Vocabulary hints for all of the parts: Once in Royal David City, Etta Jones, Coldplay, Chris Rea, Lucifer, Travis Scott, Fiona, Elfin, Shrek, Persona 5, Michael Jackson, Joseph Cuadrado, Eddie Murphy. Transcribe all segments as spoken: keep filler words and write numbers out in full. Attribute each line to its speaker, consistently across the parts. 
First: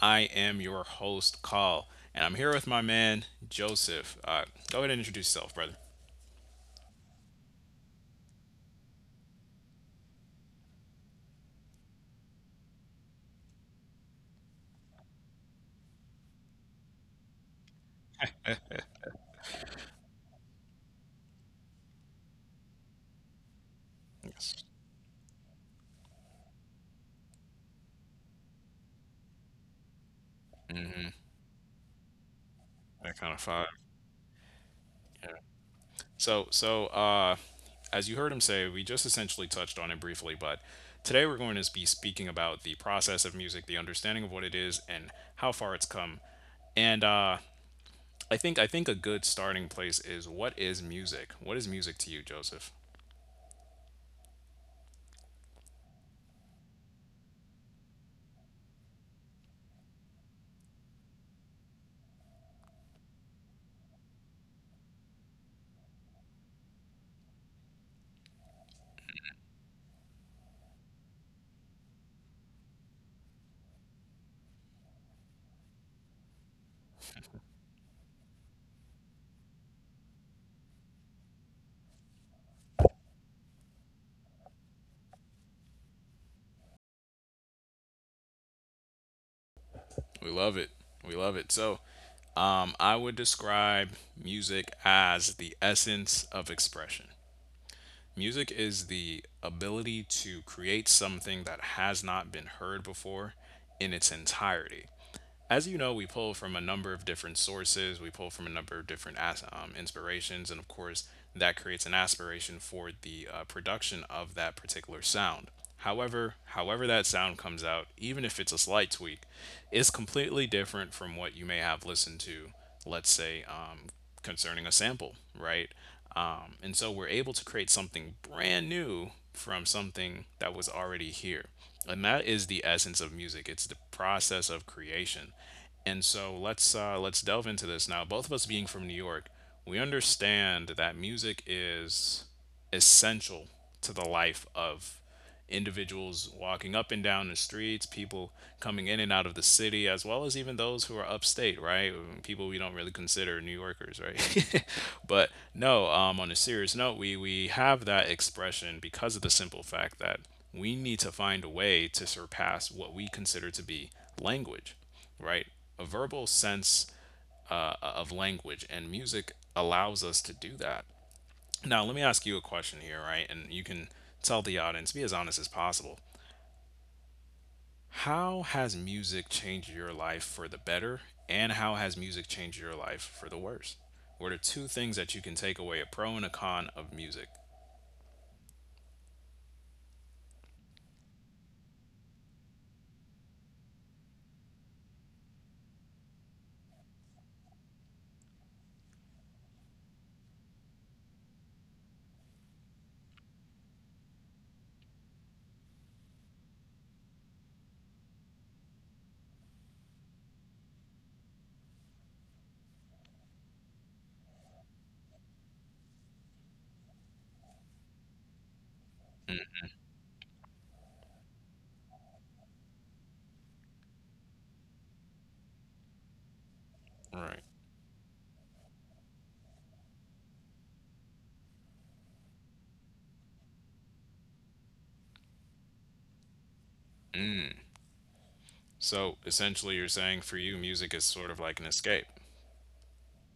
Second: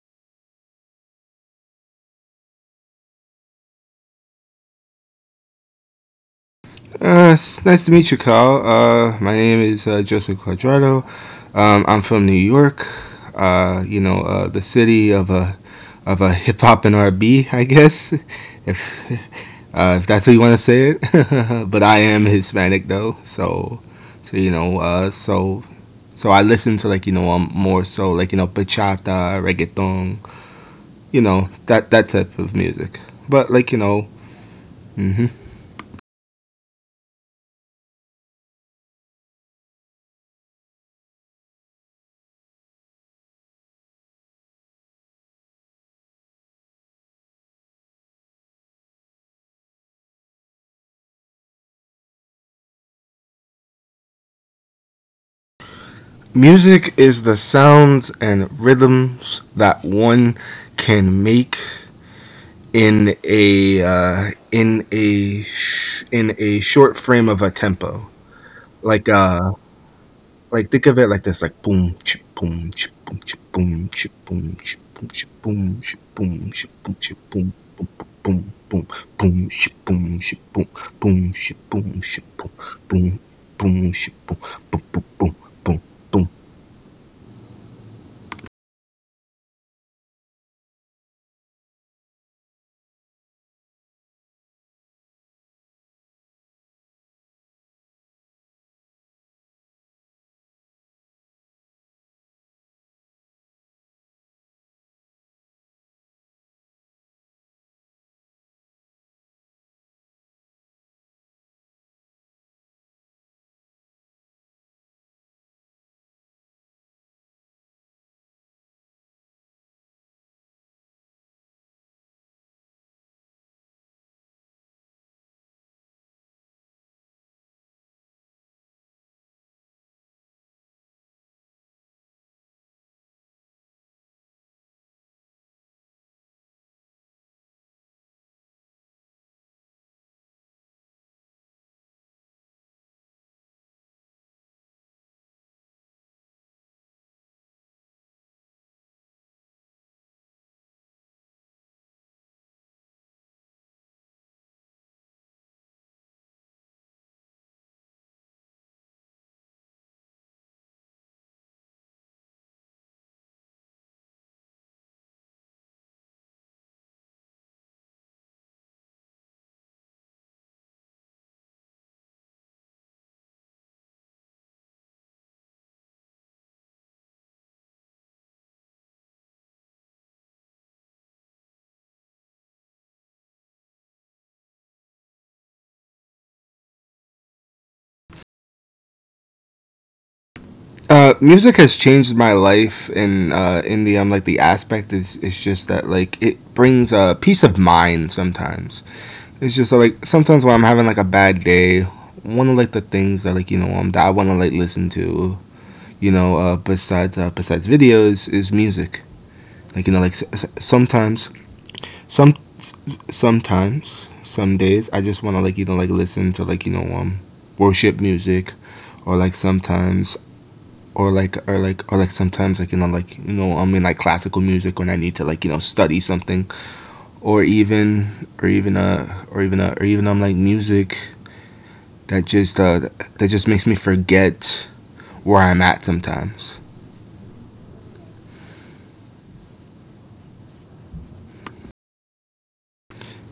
Speaker 1: I am your host, Cal, and I'm here with my man Joseph. Uh, go ahead and introduce yourself, brother.
Speaker 2: Uh, it's nice to meet you, Kyle. Uh, my name is uh, Joseph Cuadrado. Um, I'm from New York. Uh, you know, uh, the city of a of a hip hop and R and B, I guess, if uh, if that's how you want to say it. But I am Hispanic though, so so you know, uh, so so I listen to like you know um, more so like you know bachata, reggaeton, you know that that type of music.
Speaker 1: That kind of
Speaker 2: But
Speaker 1: five.
Speaker 2: like you know, hmm.
Speaker 1: Yeah. So, so uh, as you heard him say, we just essentially touched on it briefly, but today we're going to be speaking about the process of music, the understanding of what it is, and how far it's come. And uh, I think I think a good starting place is, what is music? What is music to you, Joseph?
Speaker 2: Music is the sounds and rhythms that one can make in a uh, in a sh- in a short frame of a tempo. Like uh, like think of it like this: like boom, ch- boom, ch- boom, ch- boom, ch- boom, ch- boom, ch- boom, ch- boom, ch- boom, ch- boom, boom, boom, boom, boom, ch- boom, ch- boom, boom, ch- boom, ch- boom, boom, boom, ch- boom, boom, boom, boom, boom, boom.
Speaker 1: We love it. We love it. So, um, I would describe music as the essence of expression. Music is the ability to create something that has not been heard before in its entirety. As you know, we pull from a number of different sources. We pull from a number of different as- um, inspirations, and of course, that creates an aspiration for the uh, production of that particular sound. However, however that sound comes out, even if it's a slight tweak, is completely different from what you may have listened to, let's say, um, concerning a sample, right? Um, and so we're able to create something brand new from something that was already here. And that is the essence of music. It's the process of creation. And so let's uh, let's delve into this now. Both of us being from New York, we understand that music is essential to the life of individuals walking up and down the streets, people coming in and out of the city, as well as even those who are upstate, right? People we don't really consider New Yorkers, right? But no, um, on a serious note, we, we have that expression because of the simple fact that we need to find a way to surpass what we consider to be language, right? A verbal sense uh, of language, and music allows us to do that. Now, let me ask you a question here, right? And you can tell the audience, be as honest as possible. How has music changed your life for the better? And how has music changed your life for the worse? What are two things that you can take away, a pro and a con of music?
Speaker 2: Uh, music has changed my life, and uh, in the um, like the aspect is it's just that like it brings a uh, peace of mind. Sometimes it's just like sometimes when I'm having like a bad day, one of like the things that like you know um, that I want to like listen to, you know, uh, besides uh, besides videos is music. Like you know, like s- s- sometimes some s- sometimes some days I just want to like you know like listen to like you know um worship music, or like sometimes or like or like or like sometimes like you know like you know I'm in like classical music when I need to like you know study something
Speaker 1: Right.
Speaker 2: or even or even uh or even uh, or even I'm like music that just uh that just makes me forget where I'm at sometimes.
Speaker 1: Mm. So essentially, you're saying for you, music is sort of like an escape.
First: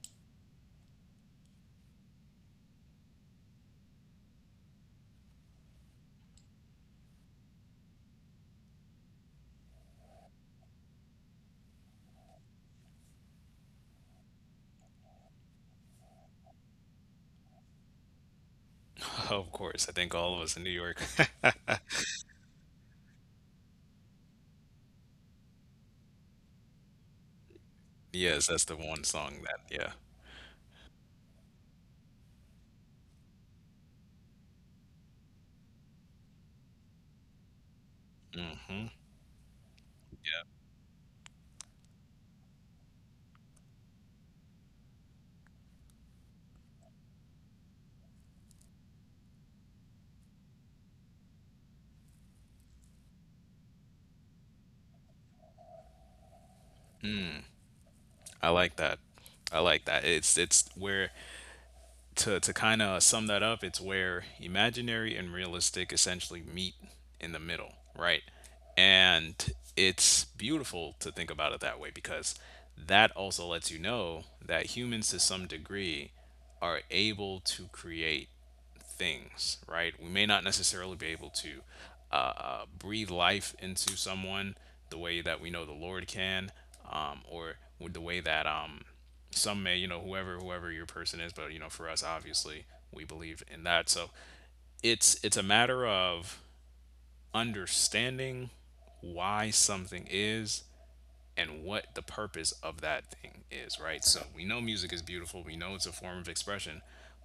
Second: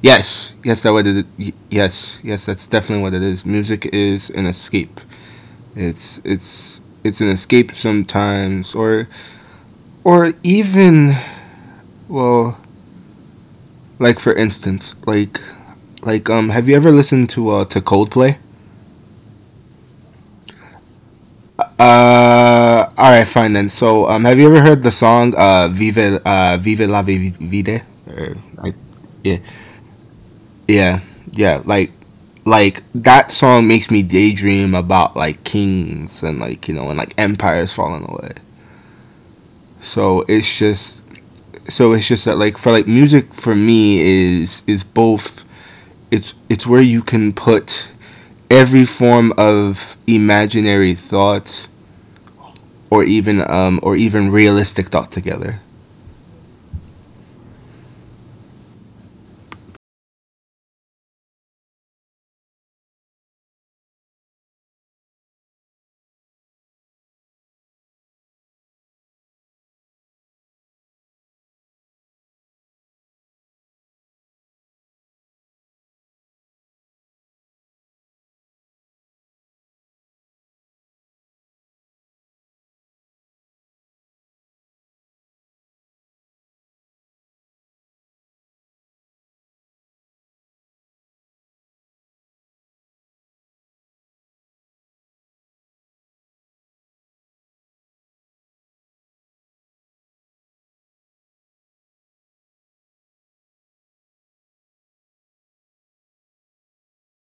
Speaker 2: Yes, yes, that what it. y- Yes, yes, that's definitely what it is. Music is an escape. It's it's it's an escape sometimes, or or even well, like for instance, like like um, have you ever listened to uh to Coldplay?
Speaker 1: Of course. I think all of us in New York.
Speaker 2: Uh, all right, fine then. So, um, have you ever heard the song uh, "Vive uh, Vive la Vi- Vida"? Or,
Speaker 1: Yes, that's
Speaker 2: I,
Speaker 1: the one
Speaker 2: yeah,
Speaker 1: song that, yeah.
Speaker 2: yeah, yeah. Like, like that song makes me daydream about like kings and like you know and like empires falling away.
Speaker 1: Hmm.
Speaker 2: So it's just so it's just that like for like music for me is is both it's it's where you can put every form of imaginary thought or even um or even realistic thought together.
Speaker 1: I like that. I like that. It's it's where, to to kind of sum that up, it's where imaginary and realistic essentially meet in the middle, right? And it's beautiful to think about it that way, because that also lets you know that humans to some degree are able to create things, right? We may not necessarily be able to uh, uh, breathe life into someone the way that we know the Lord can, um, or with the way that um, some may, you know, whoever whoever your person is, but you know, for us, obviously, we believe in that. So it's it's a matter of understanding why something is and what the purpose of that thing is, right? So we know music is beautiful, we know it's a form of expression,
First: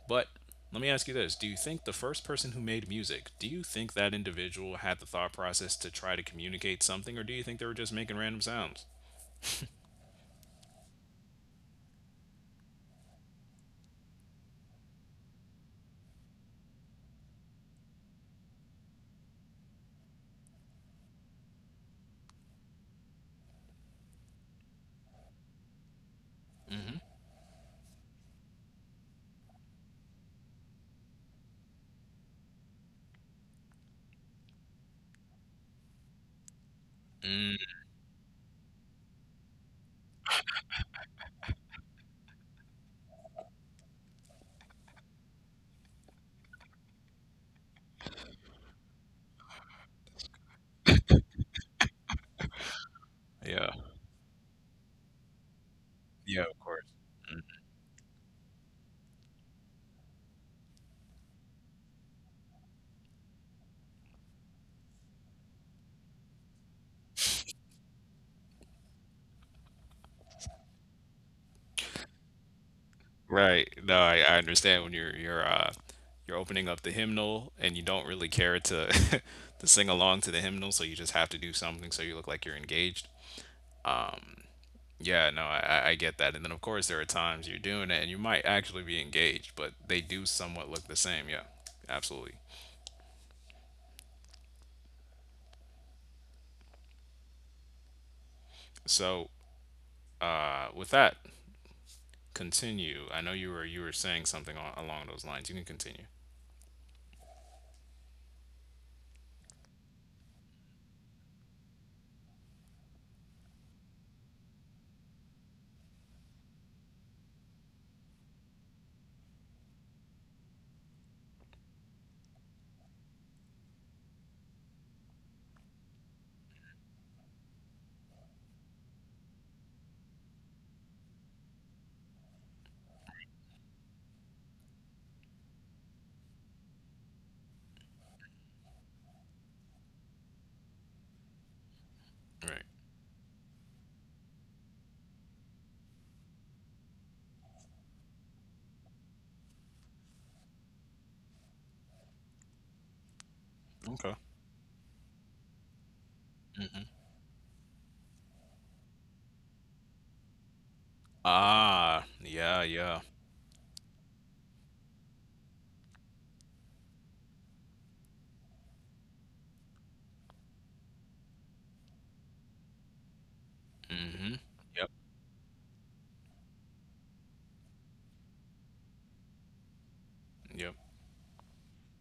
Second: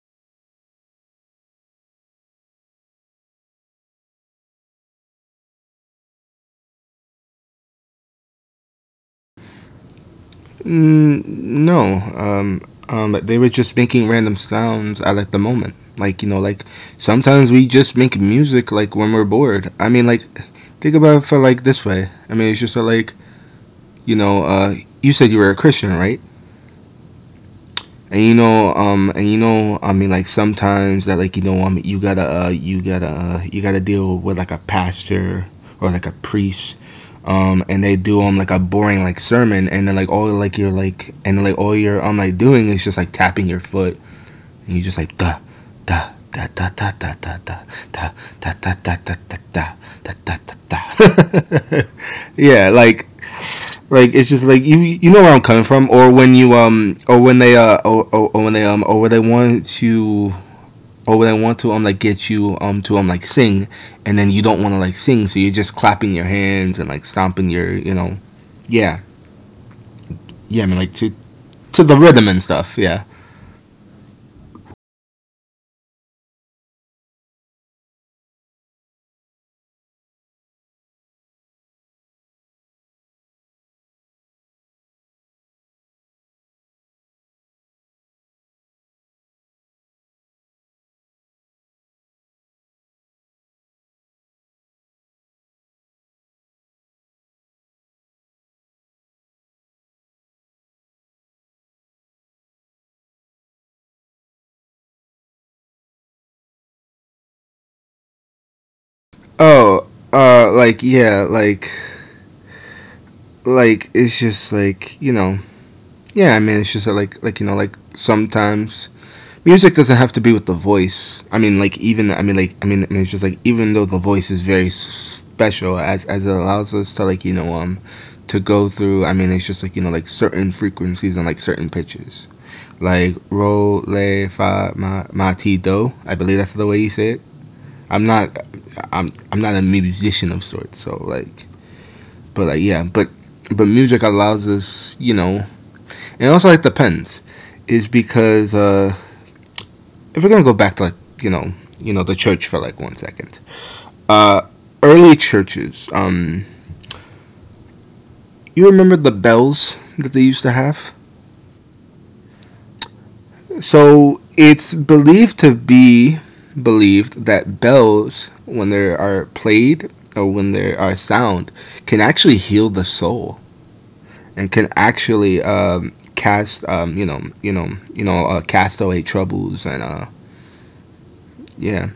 Speaker 1: but let me ask you this. Do you think the first person who made music, do you think that individual had the thought process to try to communicate something, or do you think they were just making random sounds?
Speaker 2: Mm, no, um, um, they were just making random sounds at like the moment. Like you know, like sometimes we just make music like when we're bored. I mean, like think about it for like this way. I mean, it's just uh, like you know, uh, you said you were a Christian, right?
Speaker 1: Hmm.
Speaker 2: And you know, um, and you know, I mean, like sometimes that, like you know, um, you gotta, uh, you gotta, uh, you gotta deal with like a pastor or like a priest,
Speaker 1: Mm,
Speaker 2: um, and they do um like a boring like sermon, and then like all like you're like, and like all you're um like doing is just like tapping your foot, and you just like da, da, da, da, da, da, da, da, da, da, da, da, da, da, da, da, da, da, da. Yeah, like
Speaker 1: yeah,
Speaker 2: like it's just like you you know where I'm coming from, or when
Speaker 1: yeah,
Speaker 2: you
Speaker 1: of course.
Speaker 2: um or when
Speaker 1: Mm.
Speaker 2: they uh or, or, or when they um or when they want to or when they want to um like get you um to um like sing, and then you don't want to like sing, so you're just clapping your hands and like stomping your you know, yeah yeah I mean like to to the rhythm and stuff yeah.
Speaker 1: Right. No, I, I understand when you're you're uh you're opening up the hymnal and you don't really care to to sing along to the hymnal, so you just have to do something so you look like you're engaged. Yeah, no, I, I I get that. And then, of course, there are times you're doing it and you might actually be engaged, but they do somewhat look the same. Yeah, absolutely. So, uh, with that, continue. I know you were you were saying something on, along those lines. You can continue.
Speaker 2: Oh, uh like yeah like like it's just like you know yeah I mean it's just like like you know like sometimes music doesn't have to be with the voice. I mean, like even I mean, like I mean, I mean, it's just like even though the voice is very special, as as it allows us to like you know um to go through. I mean, it's just like you know like certain frequencies and like certain pitches. Like ro le fa ma ma ti do. I believe that's the way you say it. I'm not I'm I'm not a musician of sorts, so like but
Speaker 1: Right.
Speaker 2: like yeah, but but music allows us, you know, and also it depends, is because uh if we're gonna go back to like you know you know the church for like one second
Speaker 1: Okay.
Speaker 2: uh early churches um you remember the bells that they used to have.
Speaker 1: Ah, yeah, yeah.
Speaker 2: So it's believed to be believed that bells when they are played or when they are sound can actually heal the soul
Speaker 1: Mm-hmm.
Speaker 2: and can
Speaker 1: Yep.
Speaker 2: actually um cast um you know you know you know uh, cast away troubles and uh
Speaker 1: Yep.
Speaker 2: yeah,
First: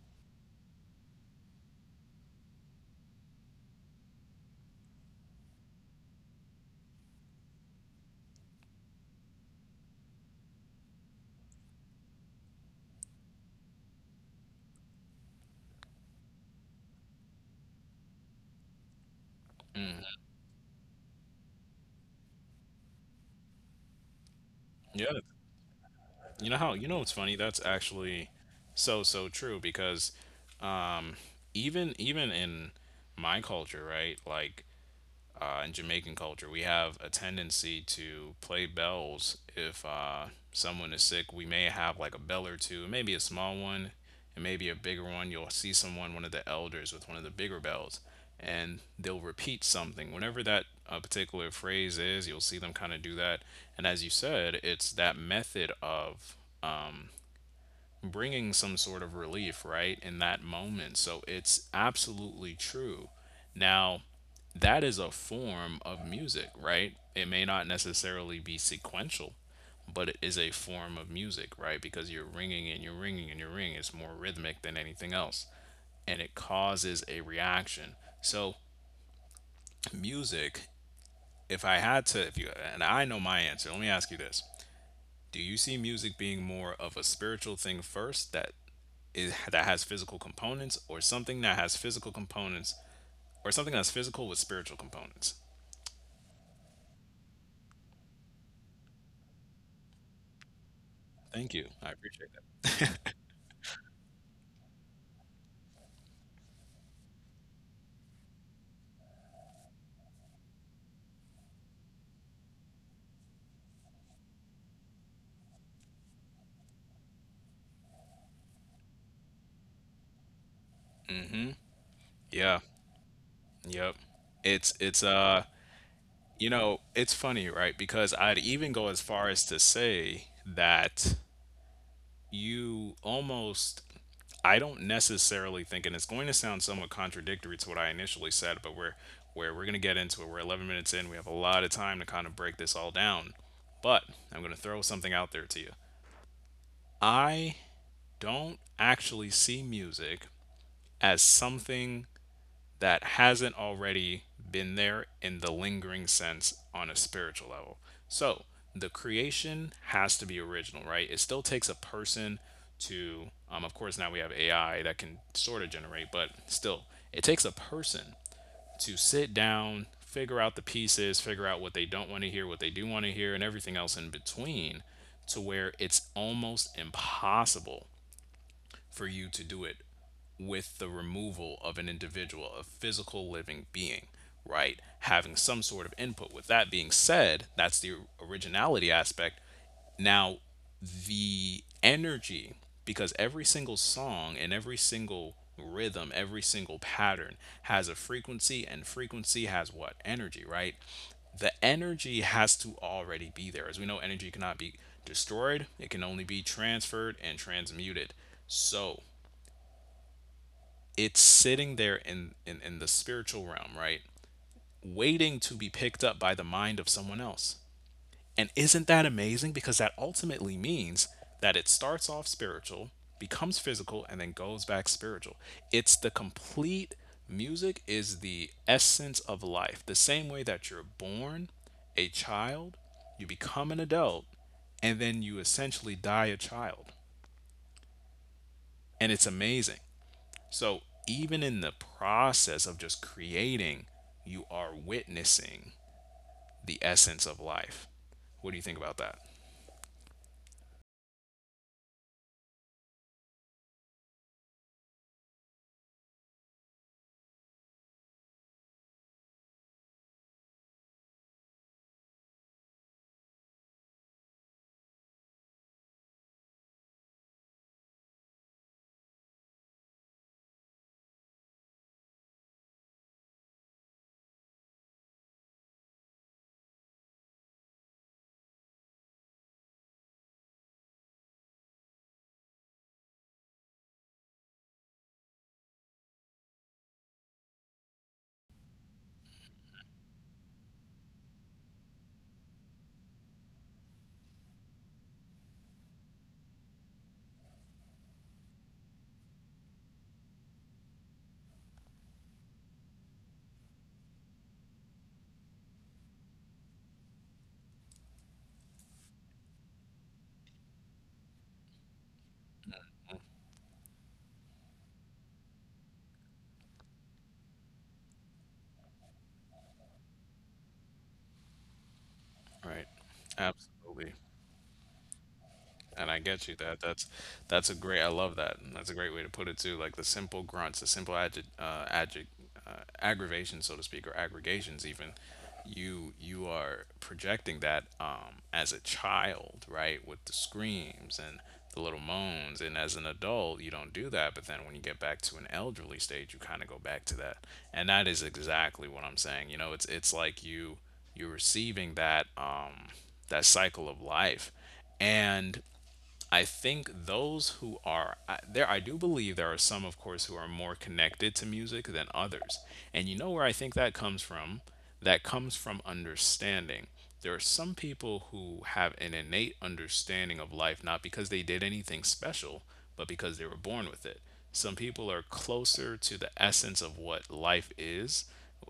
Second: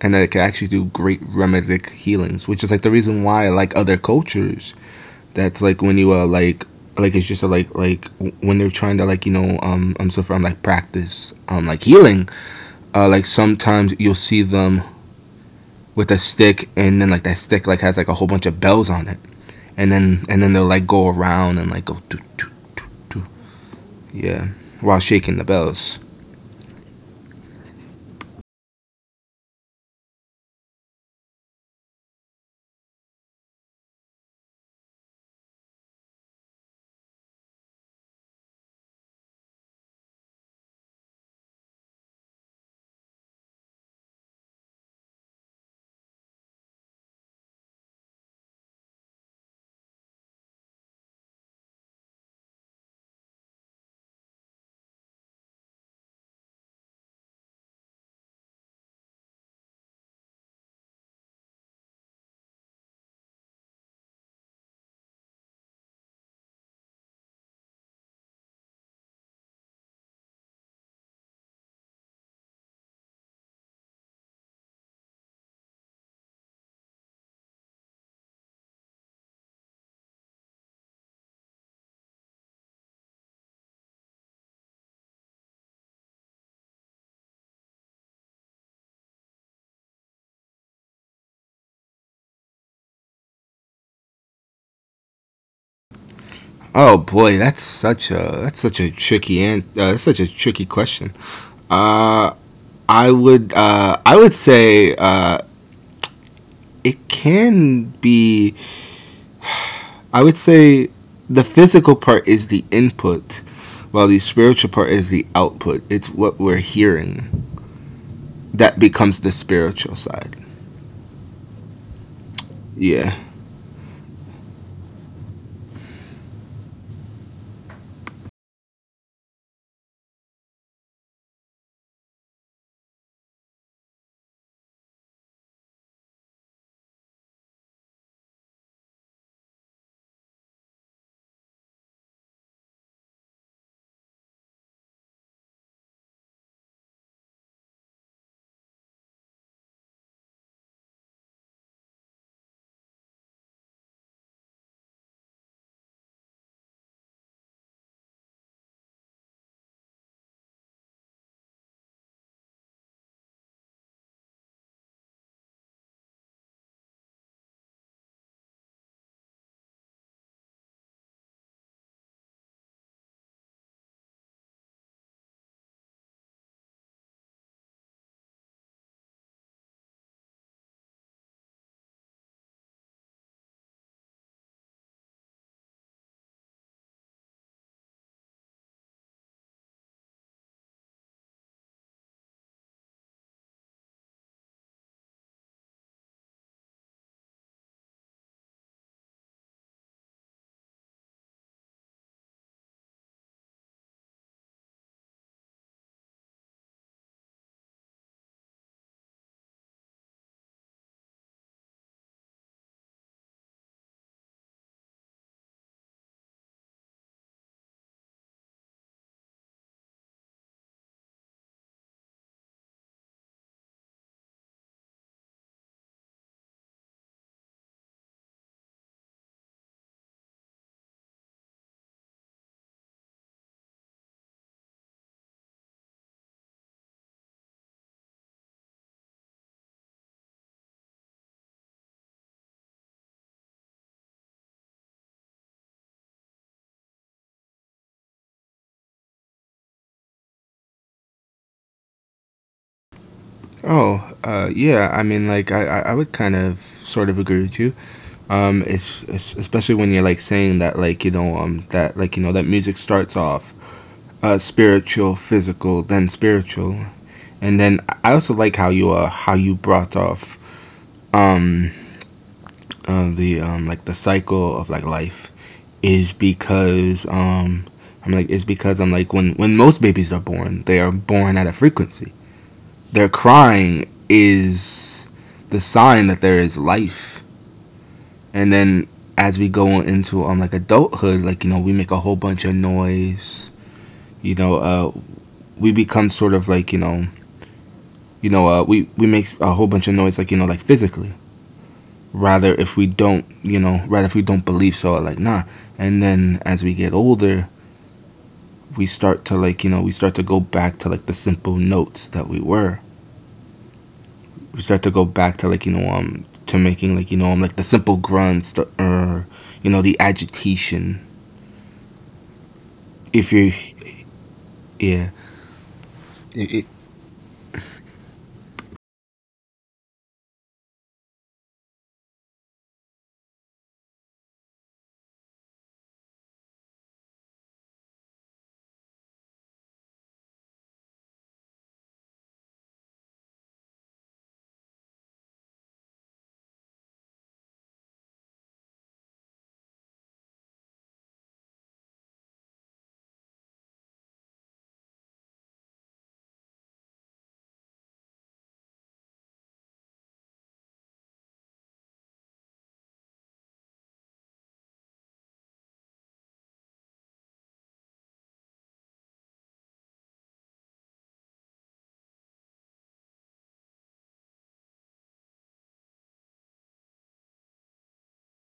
Speaker 2: and that it can actually do great remedic healings, which is like the reason why I like other cultures. That's like when you uh like like it's just a, like like when they're trying to like you know um I'm so from like practice um like healing uh like sometimes you'll see them with a stick and then like that stick like has like a whole bunch of bells on it and then and then they'll like go around and like go do do do do yeah, while
Speaker 1: Yeah.
Speaker 2: shaking the bells.
Speaker 1: You know, how you know it's funny? That's actually so so true because um even even in my culture, right? Like uh, in Jamaican culture, we have a tendency to play bells. If uh, someone is sick, we may have like a bell or two, maybe a small one, and maybe a bigger one. You'll see someone, one of the elders, with one of the bigger bells, and they'll repeat something. Whenever that uh, particular phrase is, you'll see them kind of do that. And as you said, it's that method of bringing some sort of relief, right, in that moment. So it's absolutely true. Now, that is a form of music, right? It may not necessarily be sequential, but it is a form of music, right? Because you're ringing and you're ringing and you're ringing. It's more rhythmic than anything else, and it causes a reaction. So, music, if I had to, if you, and I know my answer, let me ask you this: do you see music being more of a spiritual thing first that is, that has physical components, or something that has physical components, or something that's physical with spiritual components?
Speaker 2: Oh boy, that's such a that's such a tricky and uh, that's such a tricky question.
Speaker 1: Thank you. I appreciate
Speaker 2: Uh,
Speaker 1: that.
Speaker 2: I would uh, I would say uh, it can be. I would say the physical part is the input, while the spiritual part is the output. It's what we're hearing that becomes the spiritual side.
Speaker 1: Yeah.
Speaker 2: Yeah.
Speaker 1: Yep. It's it's uh you know, it's funny, right? Because I'd even go as far as to say that you almost, I don't necessarily think, and it's going to sound somewhat contradictory to what I initially said, but we're where we're going to get into it. We're eleven minutes in. We have a lot of time to kind of break this all down. But I'm going to throw something out there to you. I don't actually see music as something that hasn't already been there in the lingering sense on a spiritual level. So the creation has to be original, right? It still takes a person to, um, of course, now we have A I that can sort of generate, but still, it takes a person to sit down, figure out the pieces, figure out what they don't want to hear, what they do want to hear, and everything else in between, to where it's almost impossible for you to do it with the removal of an individual, a physical living being, right? Having some sort of input. With that being said, that's the originality aspect. Now, the energy, because every single song and every single rhythm, every single pattern has a frequency, and frequency has what? Energy, right? The energy has to already be there. As we know, energy cannot be destroyed, it can only be transferred and transmuted. So, it's sitting there in, in in the spiritual realm, right, waiting to be picked up by the mind of someone else. And isn't that amazing, because that ultimately means that it starts off spiritual, becomes physical, and then goes back spiritual. It's the complete, music is the essence of life. The same way that you're born a child, you become an adult, and then you essentially die a child. And it's amazing. So even in the process of just creating, you are witnessing the essence of life. What do you think about that?
Speaker 2: Oh, uh, yeah. I mean, like I I I would kind of sort of agree with you. Um, it's, it's especially when you're like saying that like you know um that like you know that music starts off uh spiritual, physical, then spiritual, and then I also like how you uh how you brought off um uh, the um like the cycle of like life is because um I'm like it's because I'm like when when most babies are born they are born at a frequency. Their crying is the sign that there is life and then as we go into um like adulthood, like you know, we make a whole bunch of noise. You know, uh, we become sort of like you know, you know, uh, we we make a whole bunch of noise, like you know, like physically. Rather, if we don't, you know, rather if we don't believe, so like nah. And then as we get older, we start to like you know, we start to go back to like the simple notes that we were. We start to go back to like you know um to making like you know um like the simple grunts the, or you know the agitation.
Speaker 1: Right.
Speaker 2: If you're
Speaker 1: Absolutely.
Speaker 2: yeah,
Speaker 1: And I get you
Speaker 2: it,
Speaker 1: that.
Speaker 2: it,
Speaker 1: That's that's a great. I love that. And that's a great way to put it too. Like the simple grunts, the simple agi- uh, agi- uh, aggravation, so to speak, or aggregations even. You you are projecting that, um, as a child, right, with the screams and the little moans. And as an adult, you don't do that. But then when you get back to an elderly stage, you kind of go back to that. And that is exactly what I'm saying. You know, it's it's like you, you're receiving that um, that cycle of life. And I think those who are I, there, I do believe there are some, of course, who are more connected to music than others. And you know where I think that comes from? That comes from understanding. There are some people who have an innate understanding of life, not because they did anything special, but because they were born with it. Some people are closer to the essence of what life is,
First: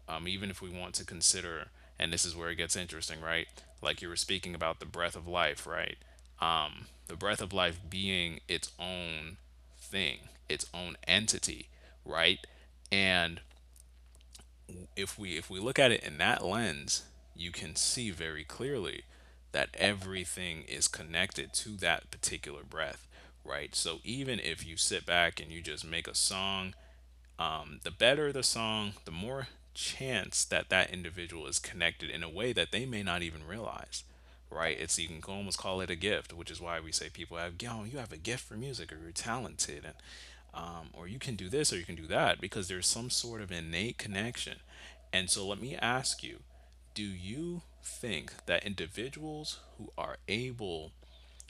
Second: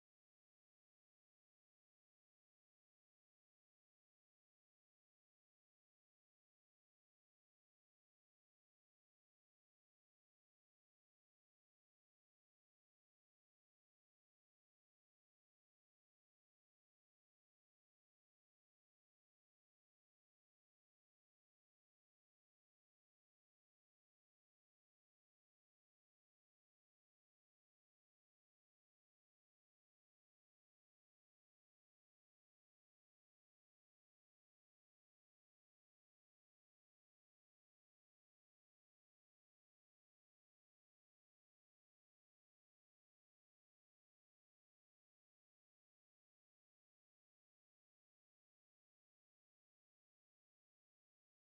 Speaker 1: um, even if we want to consider, and this is where it gets interesting, right? Like you were speaking about the breath of life, right? um, the breath of life being its own thing, its own entity, right? And if we if we look at it in that lens, you can see very clearly that everything is connected to that particular breath, right? So even if you sit back and you just make a song, um, the better the song, the more chance that that individual is connected in a way that they may not even realize, right? It's you can almost call it a gift, which is why we say people have, yo, you have a gift for music, or you're talented, and um, or you can do this, or you can do that, because there's some sort of innate connection. And so let me ask you, do you think that individuals who are able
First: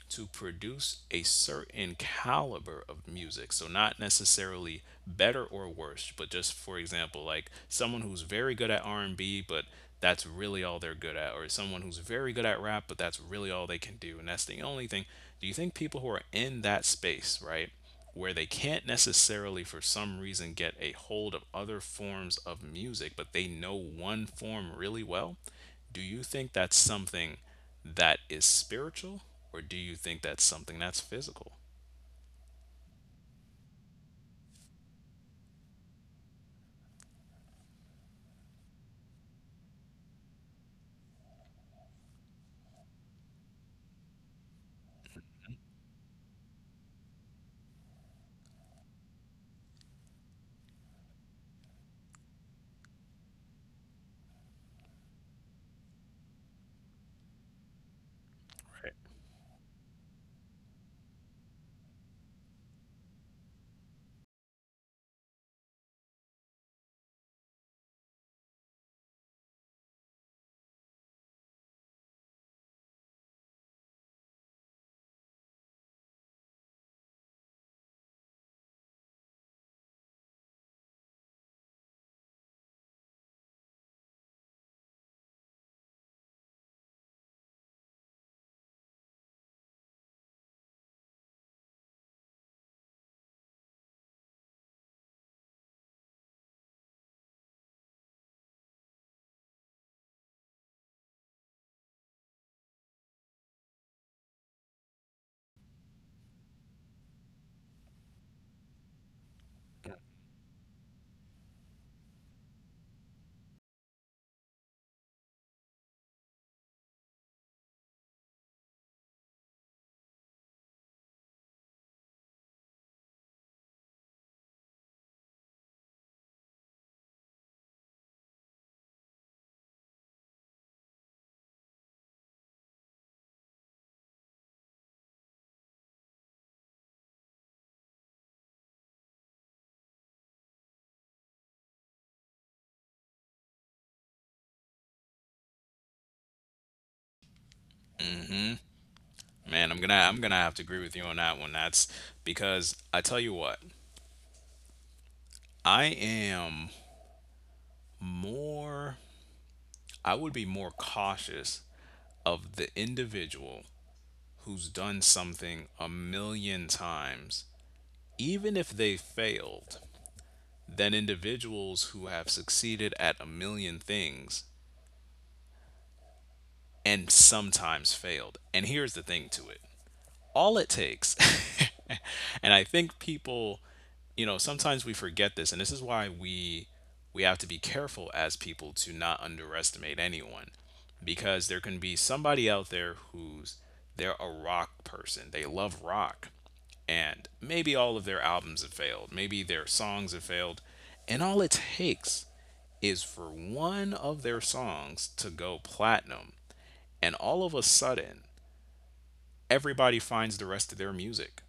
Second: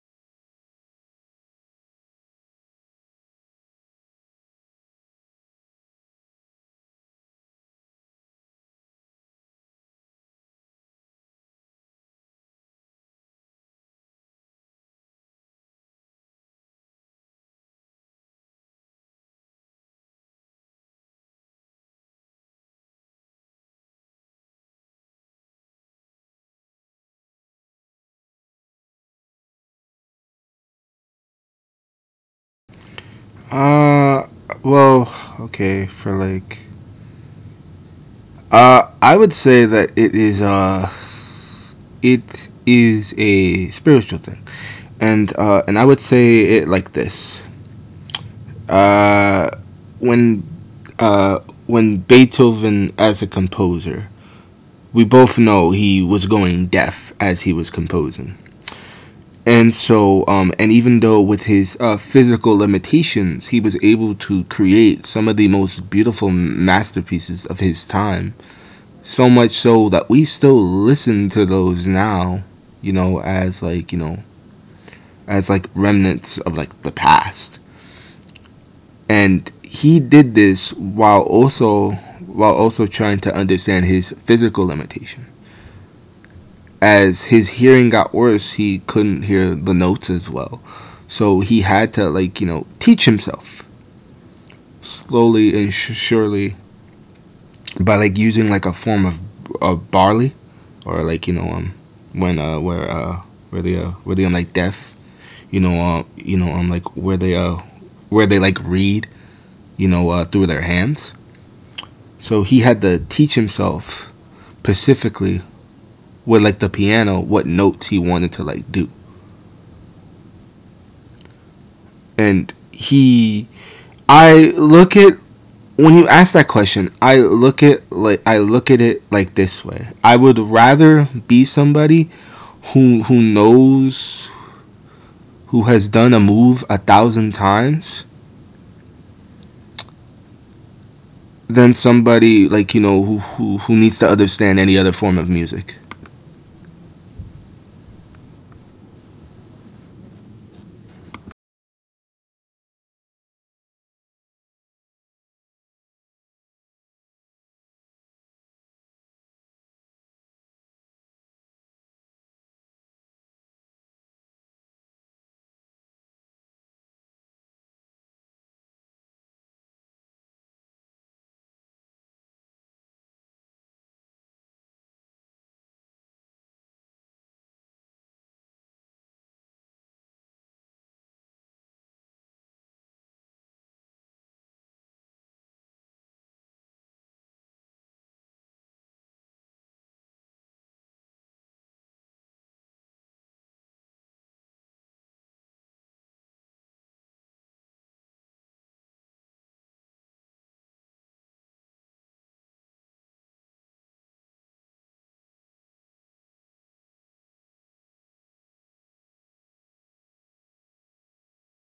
Speaker 1: to produce a certain caliber of music? So, not necessarily better or worse, but just for example, like someone who's very good at R and B, but that's really all they're good at, or someone who's very good at rap, but that's really all they can do, and that's the only thing. Do you think people who are in that space, right, where they can't necessarily for some reason get a hold of other forms of music, but they know one form really well? Do you think that's something that is spiritual, or do you think that's something that's physical?
Speaker 2: Uh, well, okay, for like, uh, I would say that it is uh, it is a spiritual thing, and uh, and I would say it like this. Uh, when uh, when Beethoven as a composer, we both know he was going deaf as he was composing.
Speaker 1: Right.
Speaker 2: And so, um, and even though with his uh, physical limitations, he was able to create some of the most beautiful masterpieces of his time. So much so that we still listen to those now, you know, as like, you know, as like remnants of like the past. And he did this while also while also trying to understand his physical limitation. As his hearing got worse, he couldn't hear the notes as well. So he had to like you know teach himself slowly and sh- surely by like using like a form of, of barley or like you know um when uh where uh where they uh where they um like deaf you know uh you know um like where they uh where they like read you know uh through their hands. So he had to teach himself specifically with like the piano what notes he wanted to like do and he I look at when you ask that question, I look at like I look at it like this way. I would rather be somebody who who knows who has done a move a thousand times than somebody like you know who who, who needs to understand any other form of music.
Speaker 1: Mm-hmm. Man, I'm gonna I'm gonna have to agree with you on that one. That's because I tell you what, I am more, I would be more cautious of the individual who's done something a million times, even if they failed, than individuals who have succeeded at a million things and sometimes failed. And here's the thing to it. All it takes and I think people, you know sometimes we forget this, and this is why we, we have to be careful as people to not underestimate anyone, because there can be somebody out there who's, they're a rock person, they love rock, and maybe all of their albums have failed, maybe their songs have failed, and all it takes is for one of their songs to go platinum, and all of a sudden everybody finds the rest of their music,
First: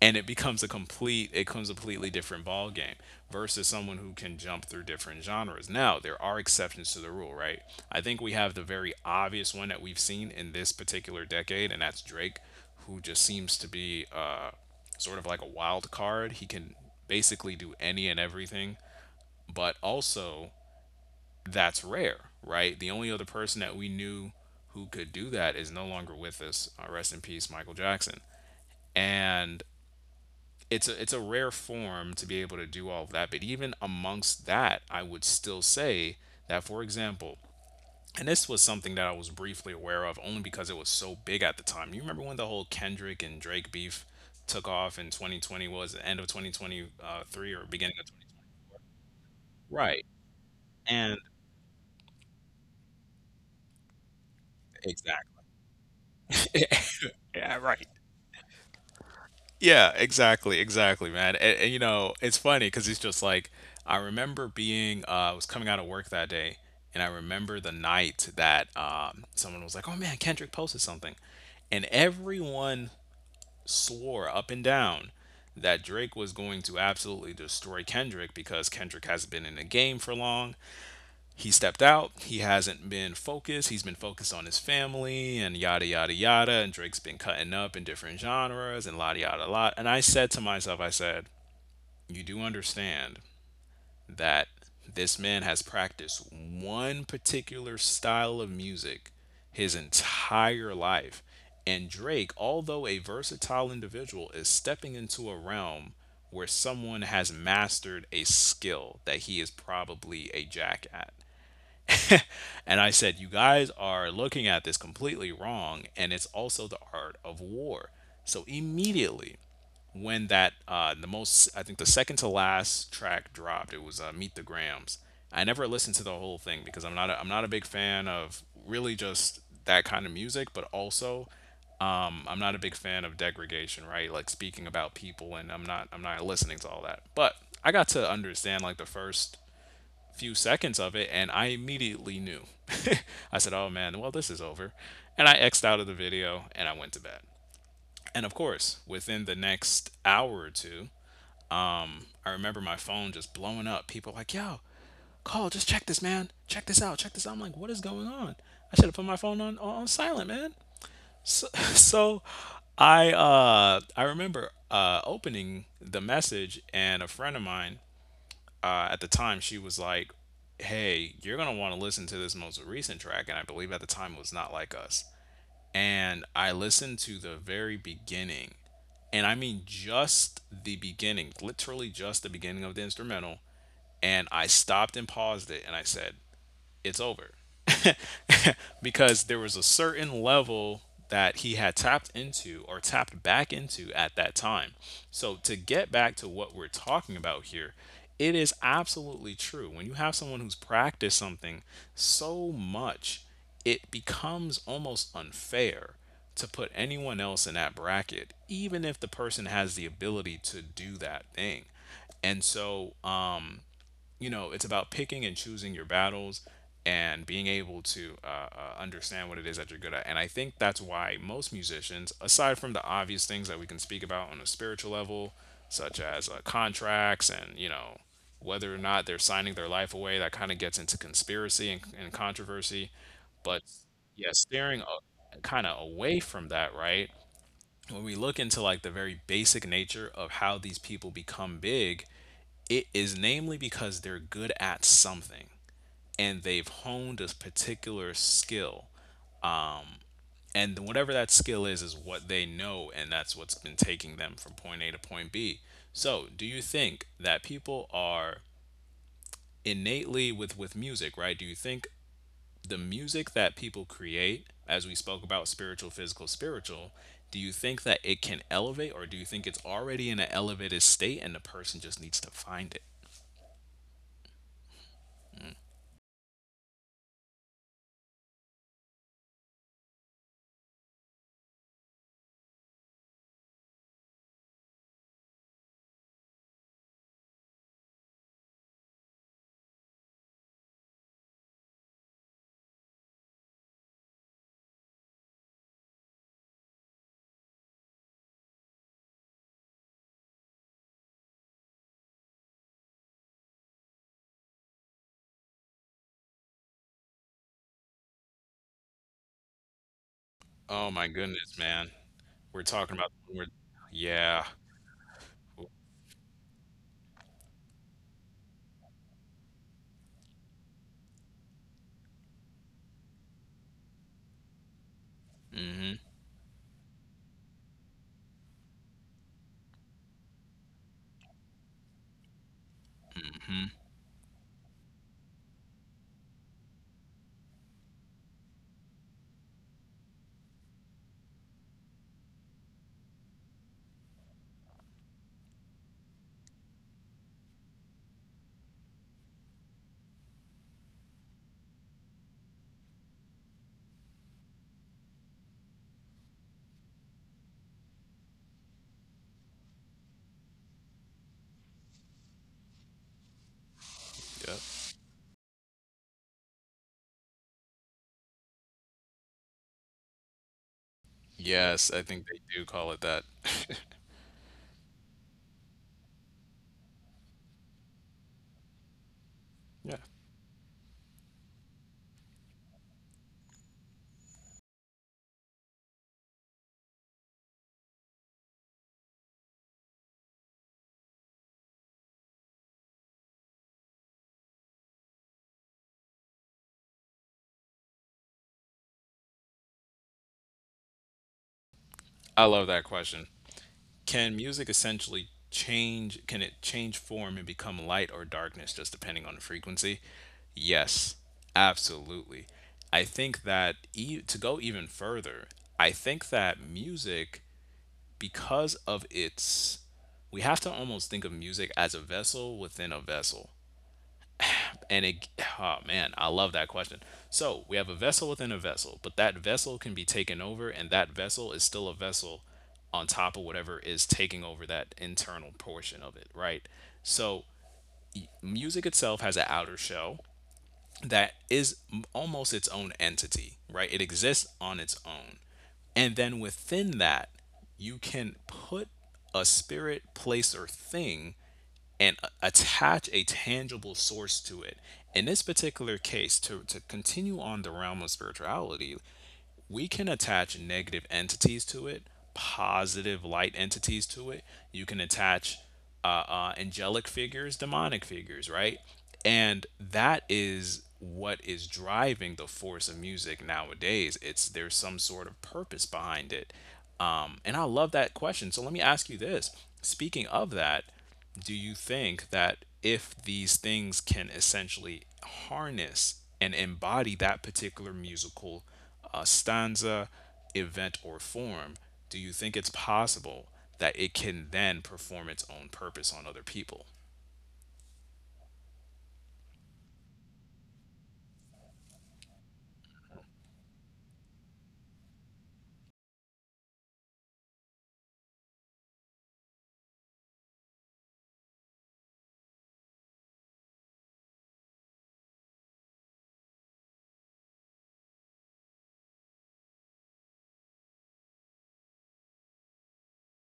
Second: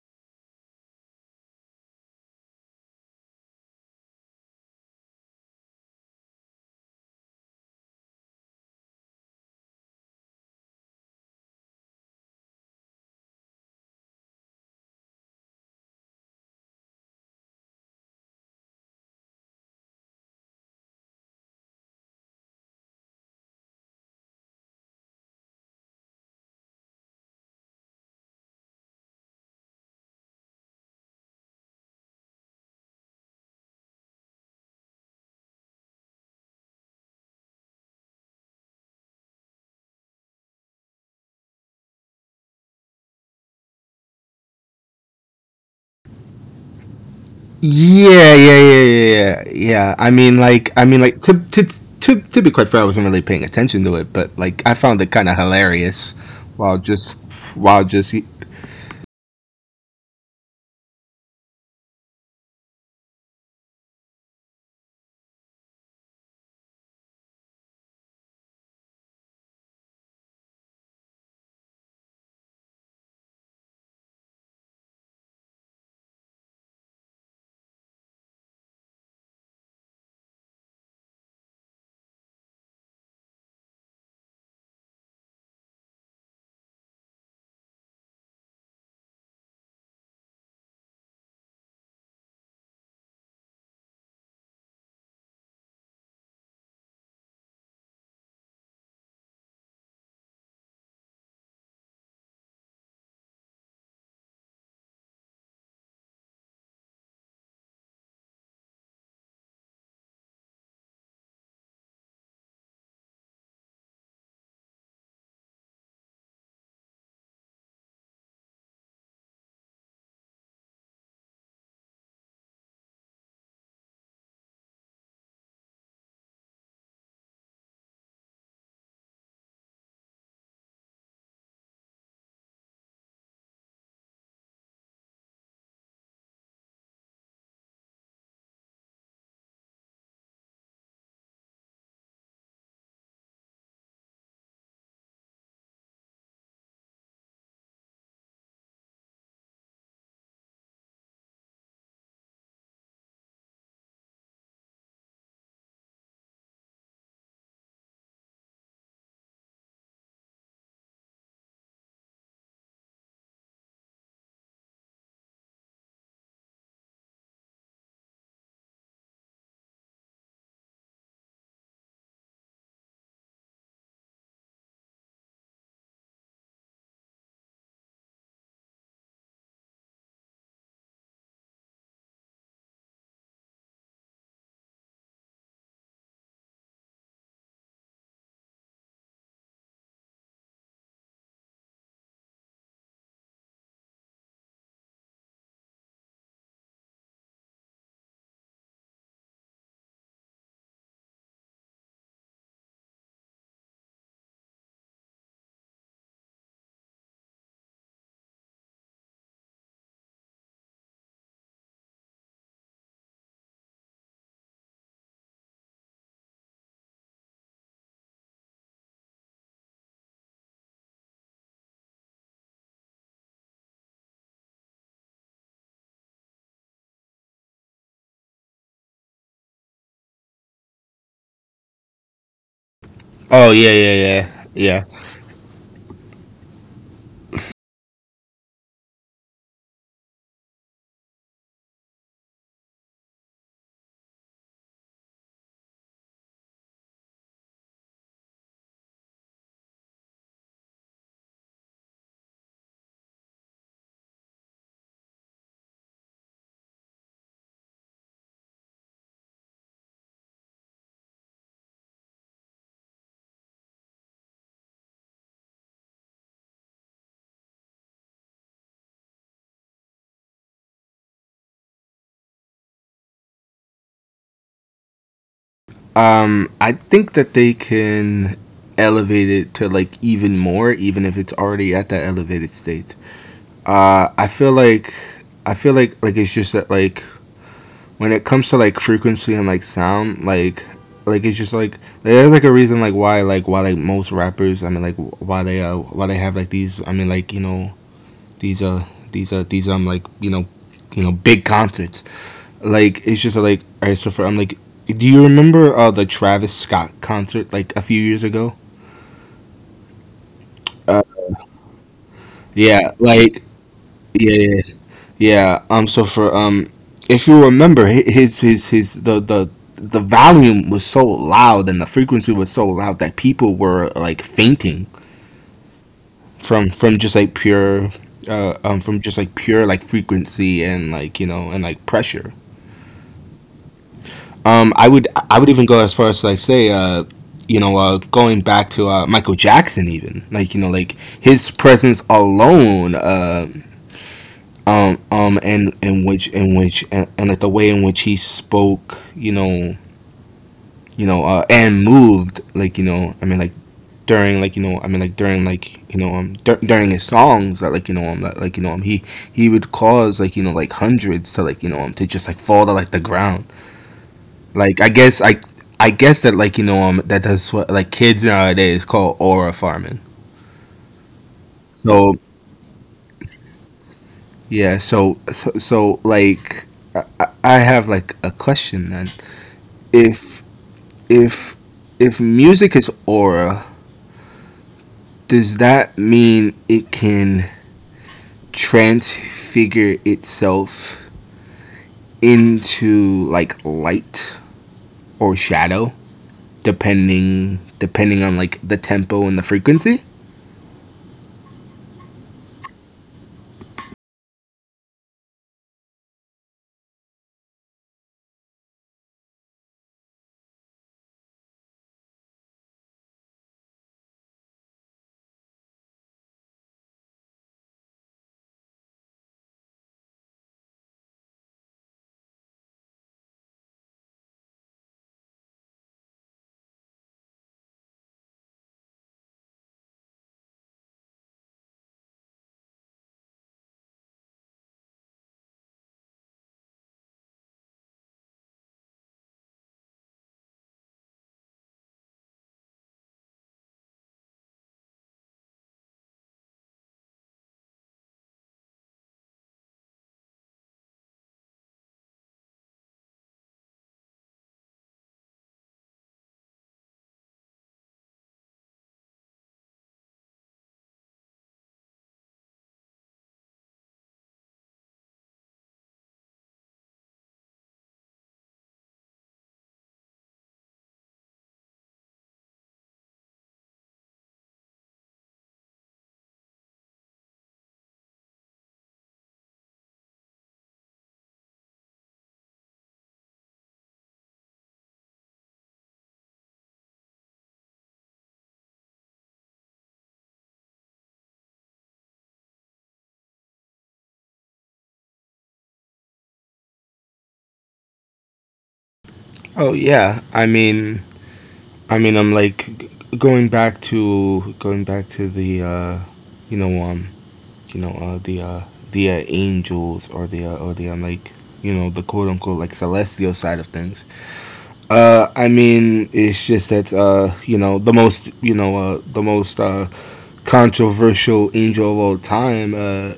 Speaker 1: and it becomes a complete it becomes a completely different ball game versus someone who can jump through different genres. Now there are exceptions to the rule, right? I think we have the very obvious one that we've seen in this particular decade, and that's Drake, who just seems to be uh, sort of like a wild card. He can basically do any and everything, but also that's rare, right? The only other person that we knew who could do that is no longer with us, uh, rest in peace Michael Jackson. And it's a it's a rare form to be able to do all of that. But even amongst that, I would still say that, for example, and this was something that I was briefly aware of only because it was so big at the time. You remember when the whole Kendrick and Drake beef took off in twenty twenty, was it, end of twenty twenty-three or beginning of
Speaker 2: Yeah, yeah,
Speaker 1: twenty twenty?
Speaker 2: yeah, yeah, yeah, yeah.
Speaker 1: Right.
Speaker 2: I mean, like, I mean,
Speaker 1: And
Speaker 2: like, to to to, to be quite fair, I wasn't really paying attention to it, but like, I found it kind of
Speaker 1: exactly.
Speaker 2: hilarious while just
Speaker 1: Yeah,
Speaker 2: while
Speaker 1: right.
Speaker 2: just.
Speaker 1: Yeah, exactly, exactly, man. And, and you know, it's funny because it's just like, I remember being, uh, I was coming out of work that day, and I remember the night that um, someone was like, "Oh man, Kendrick posted something," and everyone swore up and down that Drake was going to absolutely destroy Kendrick, because Kendrick hasn't been in the game for long, he stepped out. He hasn't been focused. He's been focused on his family and yada yada yada. And Drake's been cutting up in different genres and yada yada lot. And I said to myself, I said, you do understand that this man has practiced one particular style of music his entire life. And Drake, although a versatile individual, is stepping into a realm where someone has mastered a skill that he is probably a jack at. And I said, you guys are looking at this completely wrong, and it's also the art of war. So immediately when that uh the most, I think the second to last track dropped, it was uh, Meet the Grams. I never listened to the whole thing because I'm not a, I'm not a big fan of really just that kind of music, but also um, I'm not a big fan of degradation, right? Like speaking about people, and I'm not I'm not listening to all that. But I got to understand like the first few seconds of it and I immediately knew. I said, oh man, well, this is over. And I X'd out of the video and I went to bed. And of course, within the next hour or two, I remember my phone just blowing up. People like, yo, call, just check this, man. Check this out. Check this out. I'm like, what is going on? I should have put my phone on, on silent, man. So, so I uh, I remember uh, opening the message, and a friend of mine uh, at the time she was like, "Hey, you're gonna want to listen to this most recent track," and I believe at the time it was "Not Like Us." And I listened to the very beginning, and I mean just the beginning, literally just the beginning of the instrumental, and I stopped and paused it, and I said, it's over. Because there was a certain level that he had tapped into or tapped back into at that time. So, to get back to what we're talking about here, it is absolutely true. When you have someone who's practiced something so much, it becomes almost unfair to put anyone else in that bracket, even if the person has the ability to do that thing. And so, um, you know it's about picking and choosing your battles, and being able to uh, uh, understand what it is that you're good at. And I think that's why most musicians, aside from the obvious things that we can speak about on a spiritual level, such as uh, contracts and you know whether or not they're signing their life away, that kind of gets into conspiracy and, and controversy,
Speaker 2: Oh
Speaker 1: but
Speaker 2: yeah, yeah,
Speaker 1: yeah,
Speaker 2: yeah, yeah.
Speaker 1: steering kind of away from that, right, when we look into like the very basic nature of how these people become big, it is namely because they're good at something and they've honed a particular skill. And whatever that skill is, is what they know, and that's what's been taking them from point A to point B. So, do you think that people are innately with, with music, right? Do you think the music that people create, as we spoke about spiritual, physical, spiritual, do you think that it can elevate, or do you think it's already in an elevated state and the person just needs to find it?
Speaker 2: Um, I think that they can elevate it to like even more, even if it's already at that elevated state. Uh, I feel like I feel like like it's just that like when it comes to like frequency and like sound, like like it's just like there's like a reason like why like why like most rappers, I mean like why they uh why they have like these I mean like you know these uh these uh these um like you know you know big concerts like it's just like alright. So for I'm like, do you remember uh, the Travis Scott concert like a few years ago?
Speaker 1: Oh my
Speaker 2: Uh,
Speaker 1: goodness, man. We're talking about
Speaker 2: yeah,
Speaker 1: we're
Speaker 2: like
Speaker 1: yeah.
Speaker 2: yeah, yeah, yeah. Um, so for um, if you remember, hi- his his his the the the volume was so loud and the frequency was so loud that people were like fainting
Speaker 1: Mhm,
Speaker 2: from from just like pure uh um from just like pure like frequency and like you know and like pressure.
Speaker 1: mhm,
Speaker 2: Um, I would I would even go as far as like say uh, you know uh, going back to uh, Michael Jackson even like you know like his presence alone uh, um um and in which in which and, and like the way in which he spoke you know you know uh, and moved like you know I mean like during like you know I mean like during like you know um dur- during his songs that like you know um like you know um he he would cause like you know like hundreds to like you know um to just like fall to like the ground.
Speaker 1: yep.
Speaker 2: Like I guess I I guess that like you know um that that's what like kids nowadays call aura farming.
Speaker 1: Yes, I think
Speaker 2: So
Speaker 1: they do call it that.
Speaker 2: yeah, so so, so like I, I have like a question then.
Speaker 1: Yeah.
Speaker 2: If if if music is aura, does that mean it can transfigure itself into like light or shadow depending depending on like the tempo and the frequency?
Speaker 1: I love that question. Can music essentially change can it change form and become light or darkness just depending on the frequency? Yes, absolutely. I think that e- to go even further, I think that music, because of its, we have to almost think of music as a vessel within a vessel. And it, oh man, I love that question. So we have a vessel within a vessel, but that vessel can be taken over, and that vessel is still a vessel on top of whatever is taking over that internal portion of it, right? So music itself has an outer shell that is m- almost its own entity, right? It exists on its own. And then within that, you can put a spirit, place, or thing, and attach a tangible source to it. In this particular case, to, to continue on the realm of spirituality, we can attach negative entities to it, positive light entities to it. You can attach uh, uh, angelic figures, demonic figures, right? And that is what is driving the force of music nowadays. It's there's some sort of purpose behind it. Um, and I love that question. So let me ask you this. Speaking of that, do you think that if these things can essentially harness and embody that particular musical uh, stanza, event, or form, do you think it's possible that it can then perform its own purpose on other people?
Speaker 2: Oh yeah, I mean I mean, I'm like g- going back to going back to the uh, you know um you know uh, the uh, the uh, angels or the uh, or the um, like you know the quote unquote like celestial side of things. Uh, I mean, it's just that uh, you know the most you know uh, the most uh, controversial angel of all time. Uh,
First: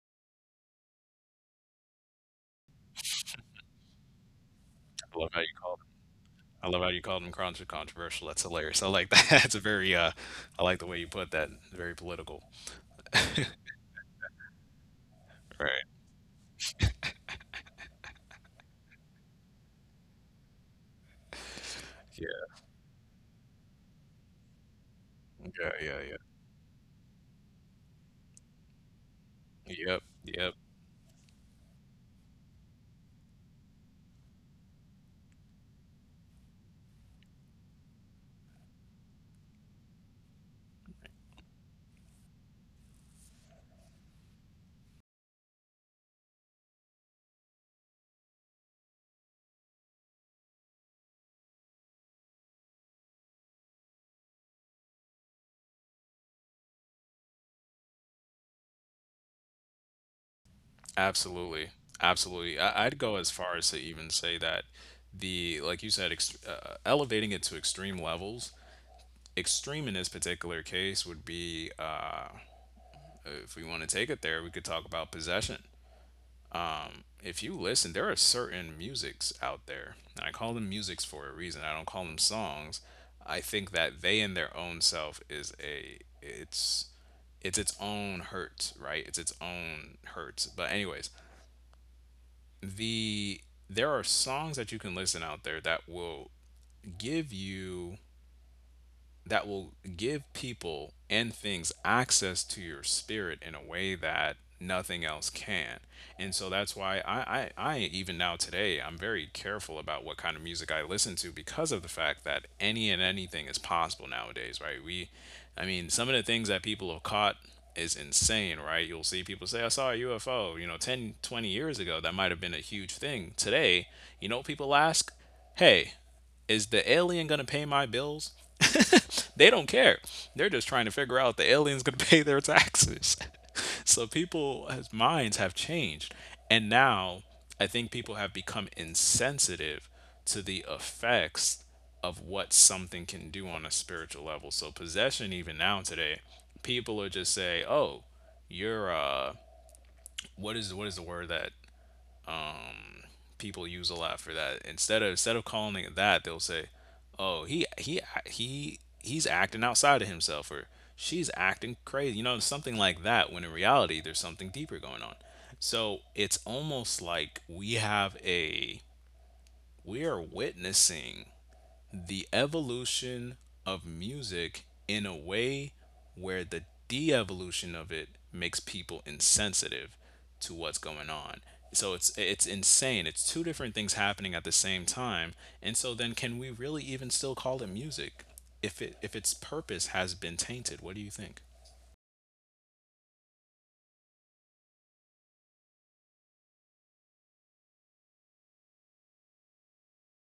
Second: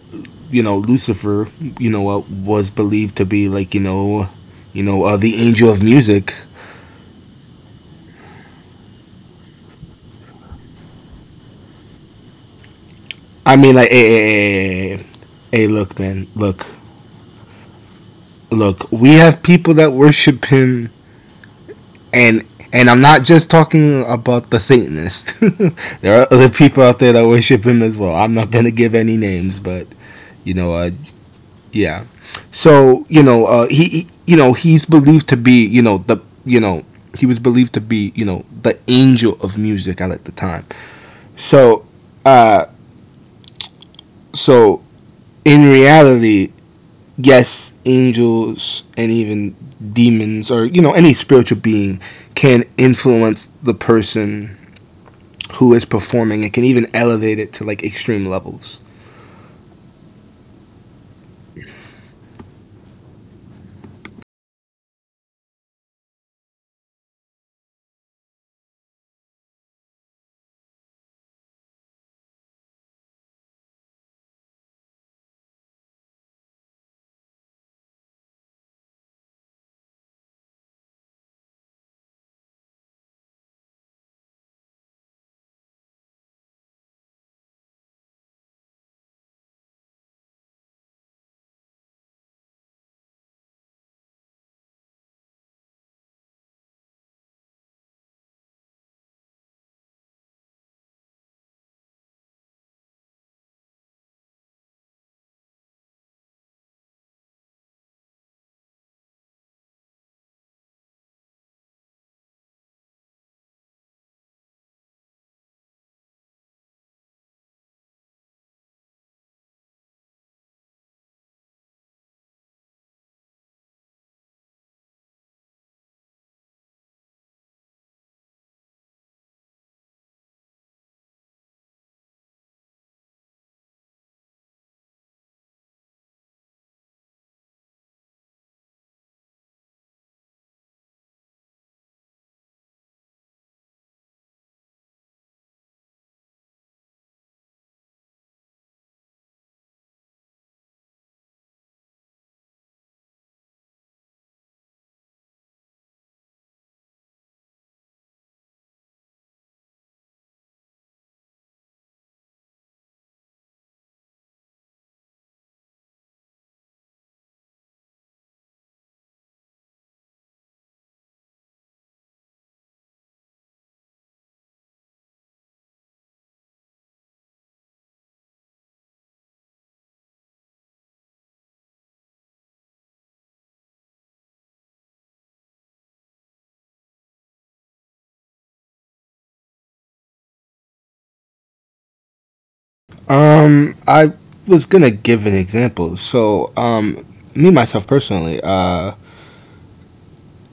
Speaker 2: you know, Lucifer. You know, uh, was believed to be like you know, you know uh,
Speaker 1: I
Speaker 2: the
Speaker 1: love how you
Speaker 2: angel
Speaker 1: call
Speaker 2: of
Speaker 1: them.
Speaker 2: music.
Speaker 1: I love how you called them contra- controversial. That's hilarious. I like that. That's a very, uh, I like the way you put that. Very political.
Speaker 2: I mean, like, hey, hey, hey, hey, hey,
Speaker 1: Right.
Speaker 2: look, man, look, look. We have people that worship him, and
Speaker 1: Yeah.
Speaker 2: and I'm not just talking about the Satanist.
Speaker 1: Yeah, yeah,
Speaker 2: There are
Speaker 1: yeah.
Speaker 2: other people out there that worship him as well. I'm not gonna give any names, but
Speaker 1: Yep,
Speaker 2: you
Speaker 1: yep.
Speaker 2: know, uh, yeah. So you know, uh, he, he- you know, he's believed to be, you know, the, you know, he was believed to be, you know, the angel of music at the time. So, uh, so in reality, yes, angels and even demons or you know any spiritual being can influence the person who is performing and can even elevate it to like extreme levels.
Speaker 1: Absolutely. Absolutely. I I'd go as far as to even say that the, like you said, ext uh, elevating it to extreme levels, extreme in this particular case would be, uh, if we want to take it there, we could talk about possession. Um, if you listen, there are certain musics out there, and I call them musics for a reason. I don't call them songs. I think that they in their own self is a, it's, it's its own hurt, right? It's its own hurts. But anyways, the there are songs that you can listen out there that will give you that will give people and things access to your spirit in a way that nothing else can. And so that's why I, I, I even now today, I'm very careful about what kind of music I listen to because of the fact that any and anything is possible nowadays, right? We, I mean, some of the things that people have caught is insane, right? You'll see people say, I saw a U F O, you know, ten, twenty years ago, that might have been a huge thing. Today, you know, people ask, hey, is the alien going to pay my bills? They don't care. They're just trying to figure out the aliens going to pay their taxes. So people's minds have changed. And now I think people have become insensitive to the effects of what something can do on a spiritual level. So possession even now today, people are just say, "Oh, you're uh what is what is the word that people use a lot for that. Instead of instead of calling it that, they'll say, "Oh, he he he he's acting outside of himself," or "She's acting crazy," you know, something like that. When in reality, there's something deeper going on. So it's almost like we have a we are witnessing the evolution of music in a way where the de evolution of it makes people insensitive to what's going on. So it's it's insane. It's two different things happening at the same time. And so then can we really even still call it music if it if its purpose has been tainted? What do you think?
Speaker 2: Um, I was gonna give an example. So, um, me myself personally, uh,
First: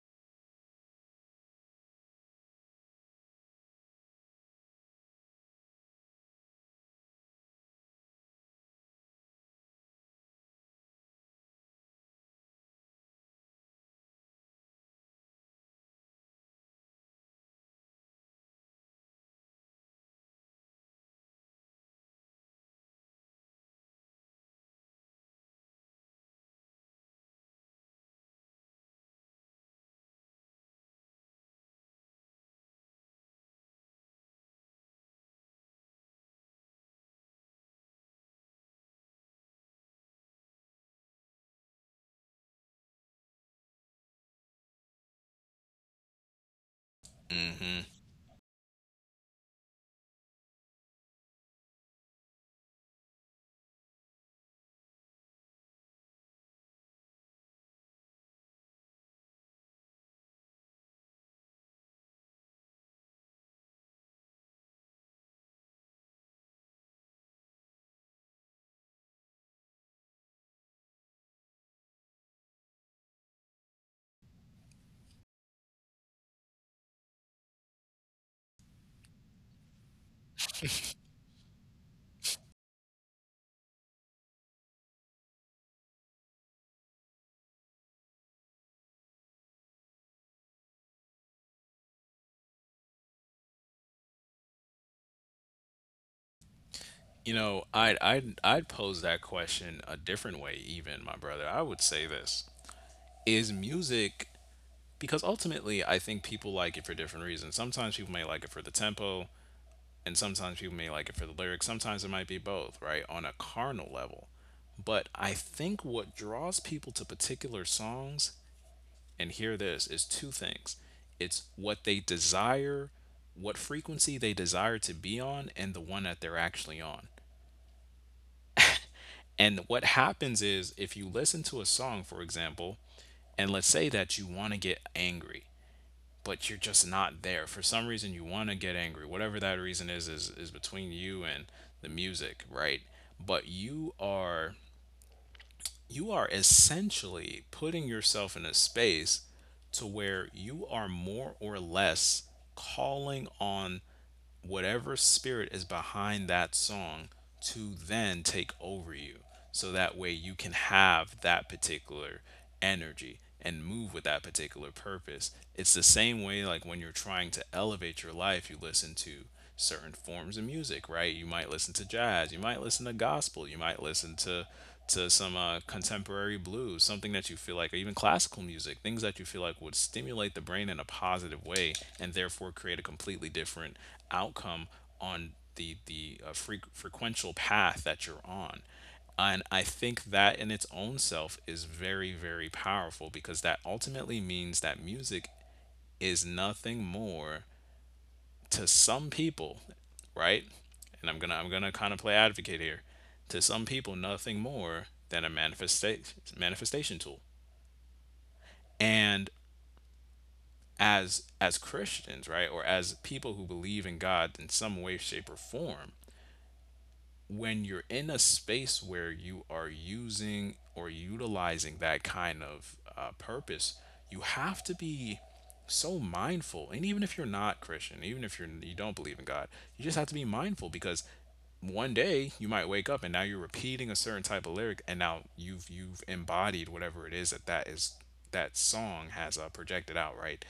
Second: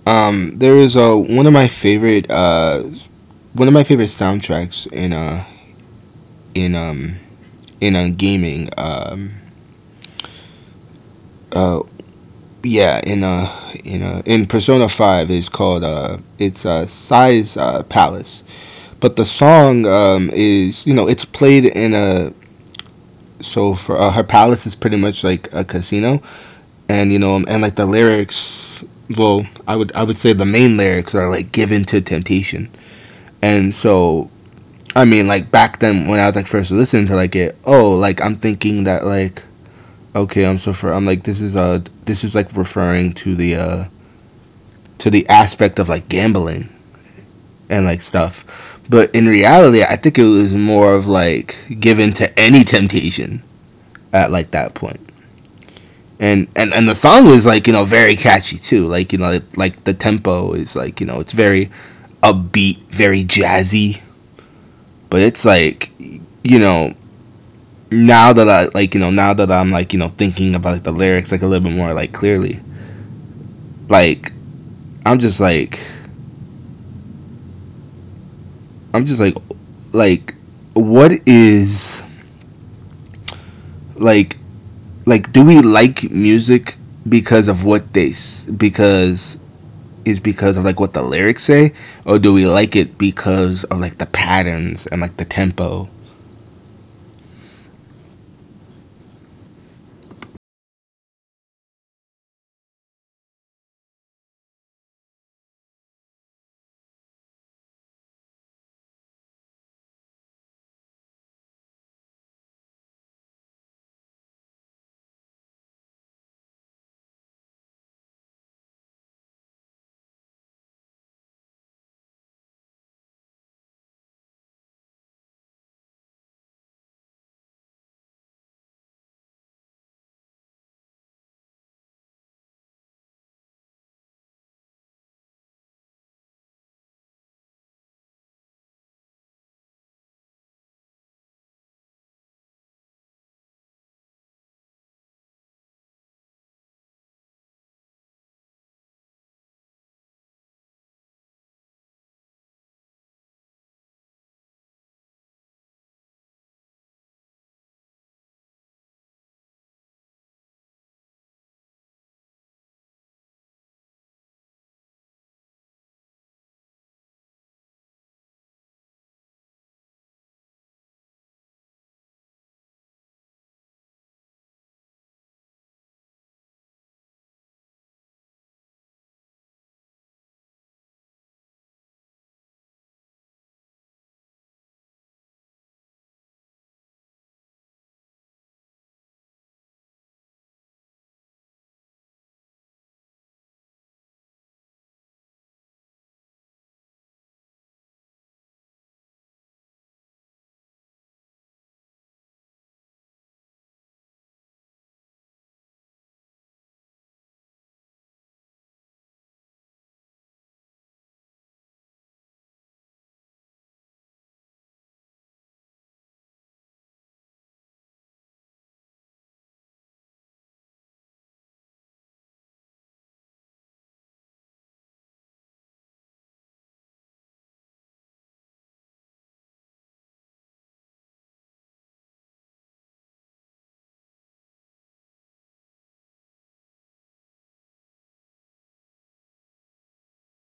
Speaker 2: um, there is a one of my favorite uh, one of my favorite soundtracks in uh in um in uh, gaming um uh yeah in uh in uh in Persona five is called uh it's uh Size uh Palace, but the song um is you know it's played in a so for uh, her palace is pretty much like a casino, and you know um, and like the lyrics, well i would i would say the main lyrics are like given to temptation. And so I mean like back then when I was like first listening to like it oh like I'm thinking that like okay I'm so for I'm like this is uh this is like referring to the uh to the aspect of like gambling
Speaker 1: Hmm.
Speaker 2: and like stuff. But in reality, I think it was more of like given to any temptation at like that point. And, and and the song is like you know very catchy too like you know like, like the tempo is like you know it's very upbeat very jazzy, but it's like you know now that I like you know now that I'm like you know thinking about like, the lyrics like a little bit more like clearly, like I'm just like I'm just like like what is like like do we like music because of what they because is because of like what the lyrics say or do we like it because of like the patterns and like the tempo?
Speaker 1: You know, I'd I'd I'd pose that question a different way even, my brother. I would say this. Is music, because ultimately I think people like it for different reasons. Sometimes people may like it for the tempo, and sometimes people may like it for the lyrics. Sometimes it might be both, right, on a carnal level. But I think what draws people to particular songs, and hear this, is two things. It's what they desire, what frequency they desire to be on, and the one that they're actually on. And what happens is, if you listen to a song, for example, and let's say that you want to get angry, but you're just not there. For some reason, you want to get angry. Whatever that reason is, is is between you and the music, right? But you are you are essentially putting yourself in a space to where you are more or less calling on whatever spirit is behind that song to then take over you. So that way you can have that particular energy and move with that particular purpose. It's the same way, like when you're trying to elevate your life, you listen to certain forms of music, right? You might listen to jazz, you might listen to gospel, you might listen to to some uh, contemporary blues, something that you feel like, or even classical music, things that you feel like would stimulate the brain in a positive way and therefore create a completely different outcome on the the uh, fre- frequential path that you're on. And I think that in its own self is very, very powerful, because that ultimately means that music is nothing more to some people, right? And I'm gonna I'm gonna kind of play advocate here. To some people, nothing more than a manifestation manifestation tool. And as as Christians, right, or as people who believe in God in some way, shape, or form, when you're in a space where you are using or utilizing that kind of uh, purpose, you have to be so mindful. And even if you're not Christian, even if you're you don't believe in God, you just have to be mindful, because one day you might wake up and now you're repeating a certain type of lyric, and now you've you've embodied whatever it is that that is that song has uh, projected out, right?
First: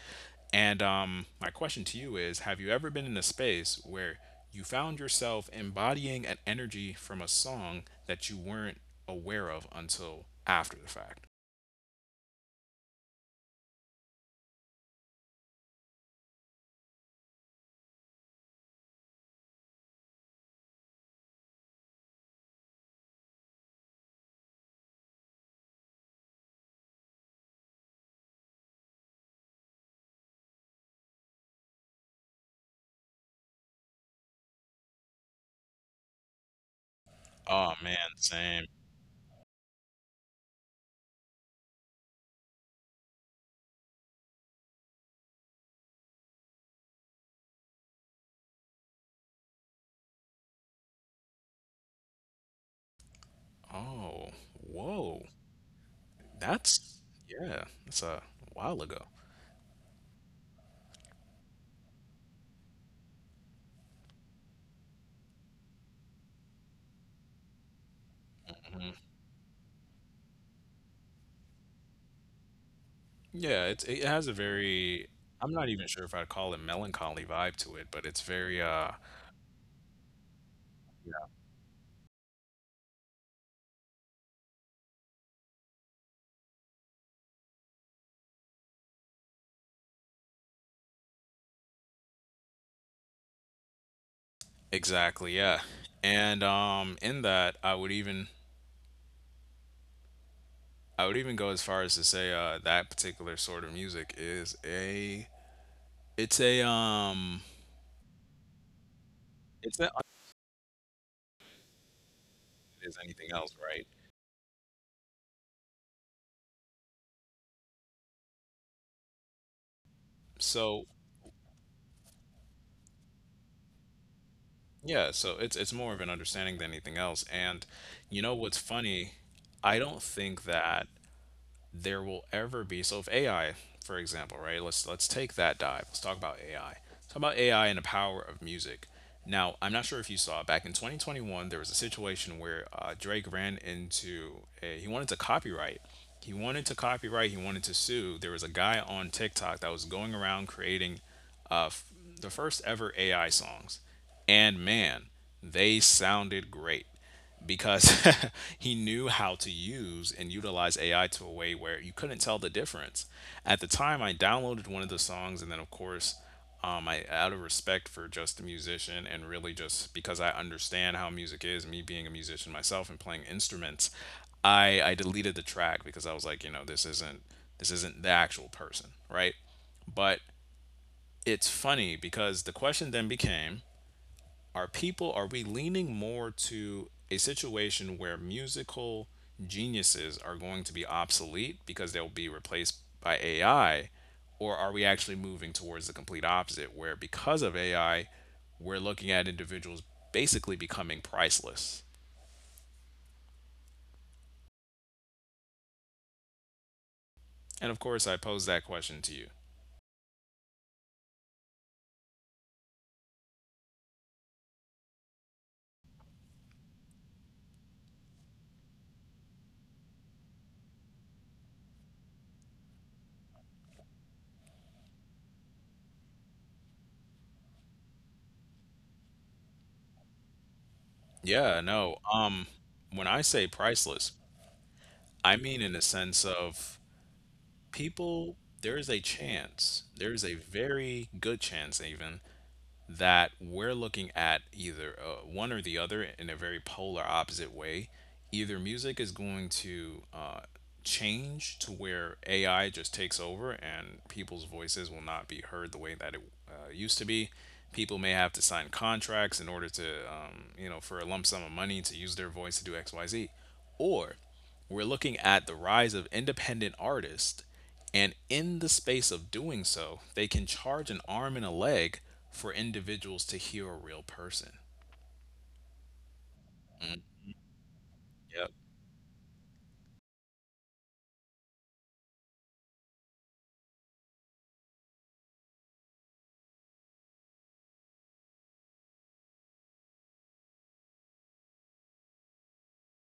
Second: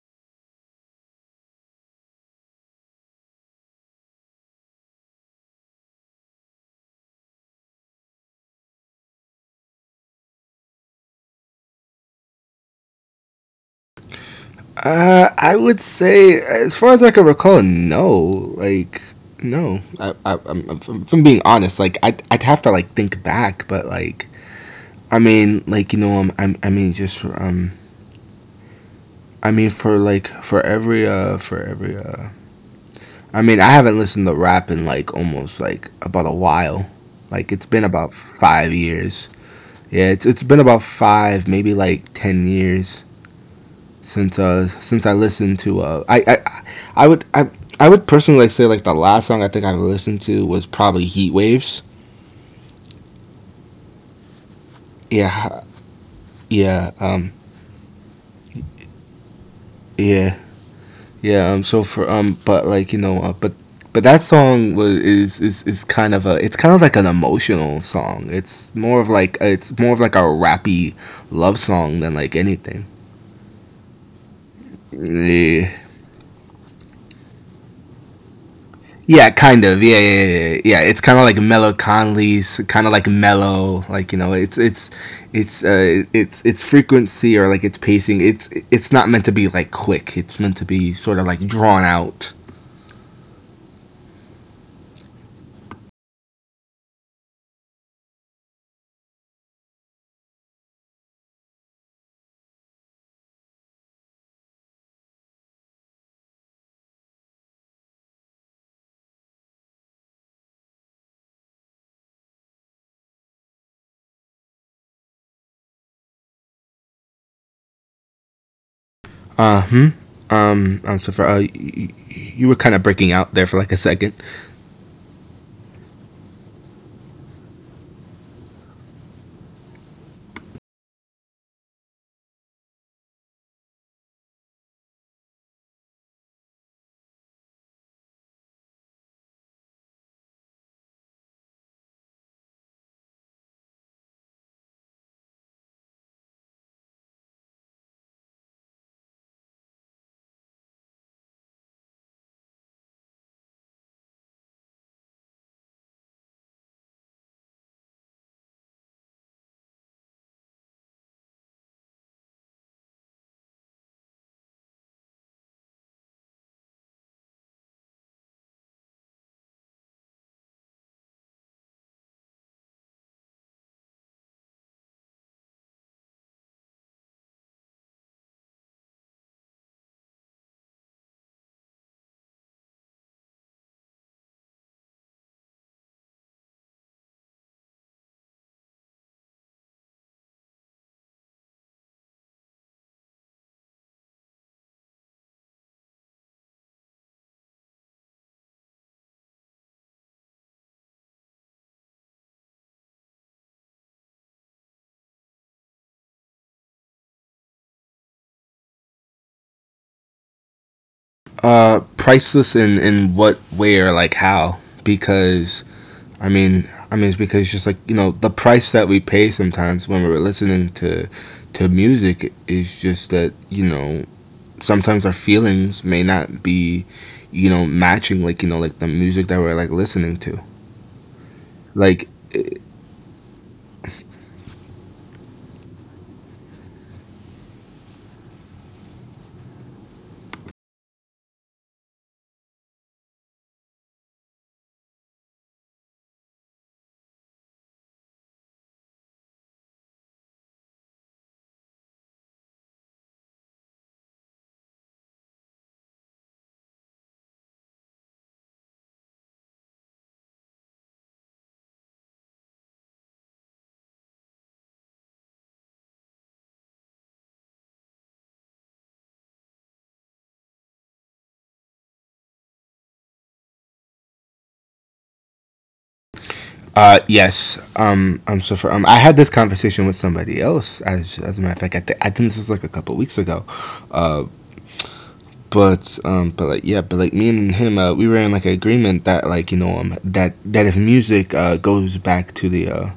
Speaker 1: And um, my question to you is, have you ever been in a space where you found yourself embodying an energy from a song that you weren't aware of until after the fact?
Speaker 2: uh I would say as far as I can recall no, like no i, I I'm I if I'm being honest like I'd, I'd have to like think back, but like I mean like you know I'm, I'm, I mean just um I mean for like for every uh for every uh I mean, I haven't listened to rap in like almost like about a while. Like it's
Speaker 1: Oh,
Speaker 2: been
Speaker 1: man,
Speaker 2: about
Speaker 1: same.
Speaker 2: five years. Yeah, it's it's been about five, maybe like ten years since uh since I listened to uh I I I would I I would personally like say like the last song I think I listened to was probably Heat Waves.
Speaker 1: Oh, whoa.
Speaker 2: Yeah, yeah,
Speaker 1: That's,
Speaker 2: um,
Speaker 1: yeah, that's a while ago.
Speaker 2: yeah. Yeah. Um. So for um. But like you know. Uh, but but that song was is, is is kind of a. It's kind of like an emotional song. It's more of
Speaker 1: Mhm.
Speaker 2: like it's more of like a rappy love song than like anything.
Speaker 1: Yeah, it's, it has a very, I'm not
Speaker 2: Yeah.
Speaker 1: even sure if I'd call it melancholy vibe to it, but it's very, uh,
Speaker 2: Yeah, kind of. Yeah, yeah, yeah, yeah, yeah. It's kind of like Mellow Conley's, kind of like mellow. Like you know, it's it's it's uh, it's it's frequency or like it's pacing. It's it's not meant to be like quick. It's meant to be sort of like drawn out.
Speaker 1: exactly, yeah. And um, in that I would even I would even go as far as to say uh that particular sort of music is a it's a um it's not as anything else, right?
Speaker 2: Uh, hmm? Um,
Speaker 1: So
Speaker 2: um, so for, uh, y- y- you were kind of breaking out there for like a second.
Speaker 1: yeah, so it's it's more of an understanding than anything else. And you know what's funny? I don't think that there will ever be. So if A I, for example, right? Let's let's take that dive. Let's talk about A I. Talk about A I and the power of music. Now, I'm not sure if you saw back in twenty twenty-one, there was a situation where uh, Drake ran into a, he wanted to copyright. He wanted to copyright. He wanted to sue. There was a guy on TikTok that was going around creating uh, f- the first ever A I songs, and man, they sounded great because he knew how to use and utilize A I to a way where you couldn't tell the difference. At the time, I downloaded one of the songs, and then of course, um, I, out of respect for just the musician and really just because I understand how music is, me being a musician myself and playing instruments, I I deleted the track because I was like, you know, this isn't this isn't the actual person, right? But it's funny because the question then became, are people, are we leaning more to a situation where musical geniuses are going to be obsolete because they'll be replaced by A I, or are we actually moving towards the complete opposite, where because of A I we're looking at individuals basically becoming priceless? And of course, I pose that question to you.
Speaker 2: Uh, priceless in, in what way or like how? Because, I mean, I mean, it's because just like, you know, the price that we pay sometimes when we're listening to, to music is just that, you know, sometimes our feelings may not be, you know, matching like, you know, like the music that we're like listening to.
Speaker 1: Yeah, no,
Speaker 2: Like,
Speaker 1: um when I say priceless, I mean in the sense of people, there is a chance, there is a very good chance even, that we're looking at either uh, one or the other in a very polar opposite way. Either music is going to uh, change to where A I just takes over and people's voices will not be heard the way that it uh, used to be. People may have to sign contracts in order to, um, you know, for a lump sum of money to use their voice to do X, Y, Z. Or we're looking at the rise of independent artists, and in the space of doing so, they can charge an arm and a leg for individuals to hear a real person. Mm,
Speaker 2: Uh, yes. Um, I'm
Speaker 1: yep,
Speaker 2: so for um, I had this conversation with somebody else. As as a matter of fact, I, th- I think this was like a couple weeks ago. Uh, but um, but like yeah, but like me and him, uh, we were in like an agreement that like you know um that that if music uh goes back to the uh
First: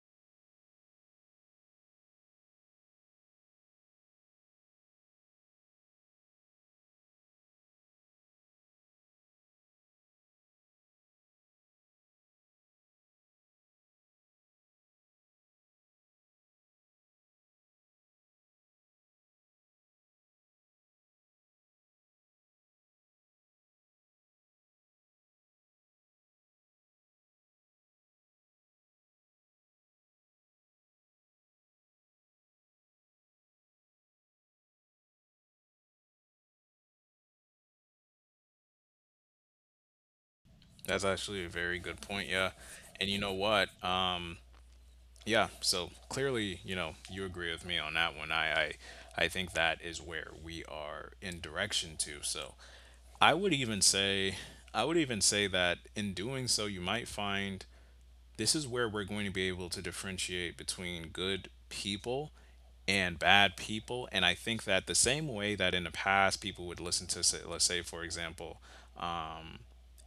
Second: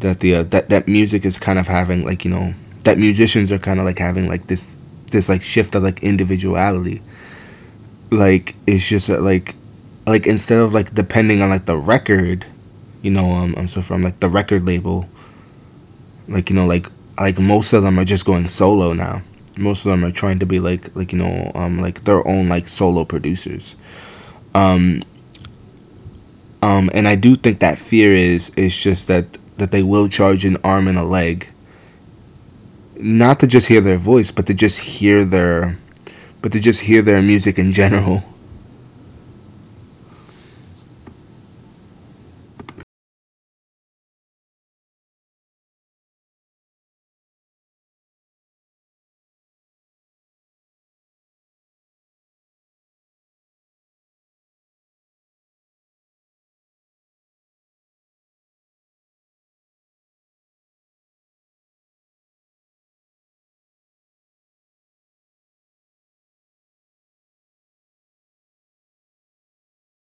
Speaker 2: that the uh, that that music is kind of having like you know that musicians are kind of like having like this this like shift of like individuality. Like it's just uh, like like instead of like depending on like the record, you know, um, I'm so from like the record label like you know like like most of them are just going solo now, most of them are trying to be like like you know um like their own like solo producers um um and I do think that fear is is just that that they will charge an arm and a leg not to just hear their voice but to just hear their but to just hear their music in general.
Speaker 1: that's actually a very good point. Yeah, and you know what? Um, yeah. So clearly, you know, you agree with me on that one. I, I, I think that is where we are in direction to. So I would even say, I would even say that in doing so, you might find this is where we're going to be able to differentiate between good people and bad people. And I think that the same way that in the past people would listen to, say, let's say, for example,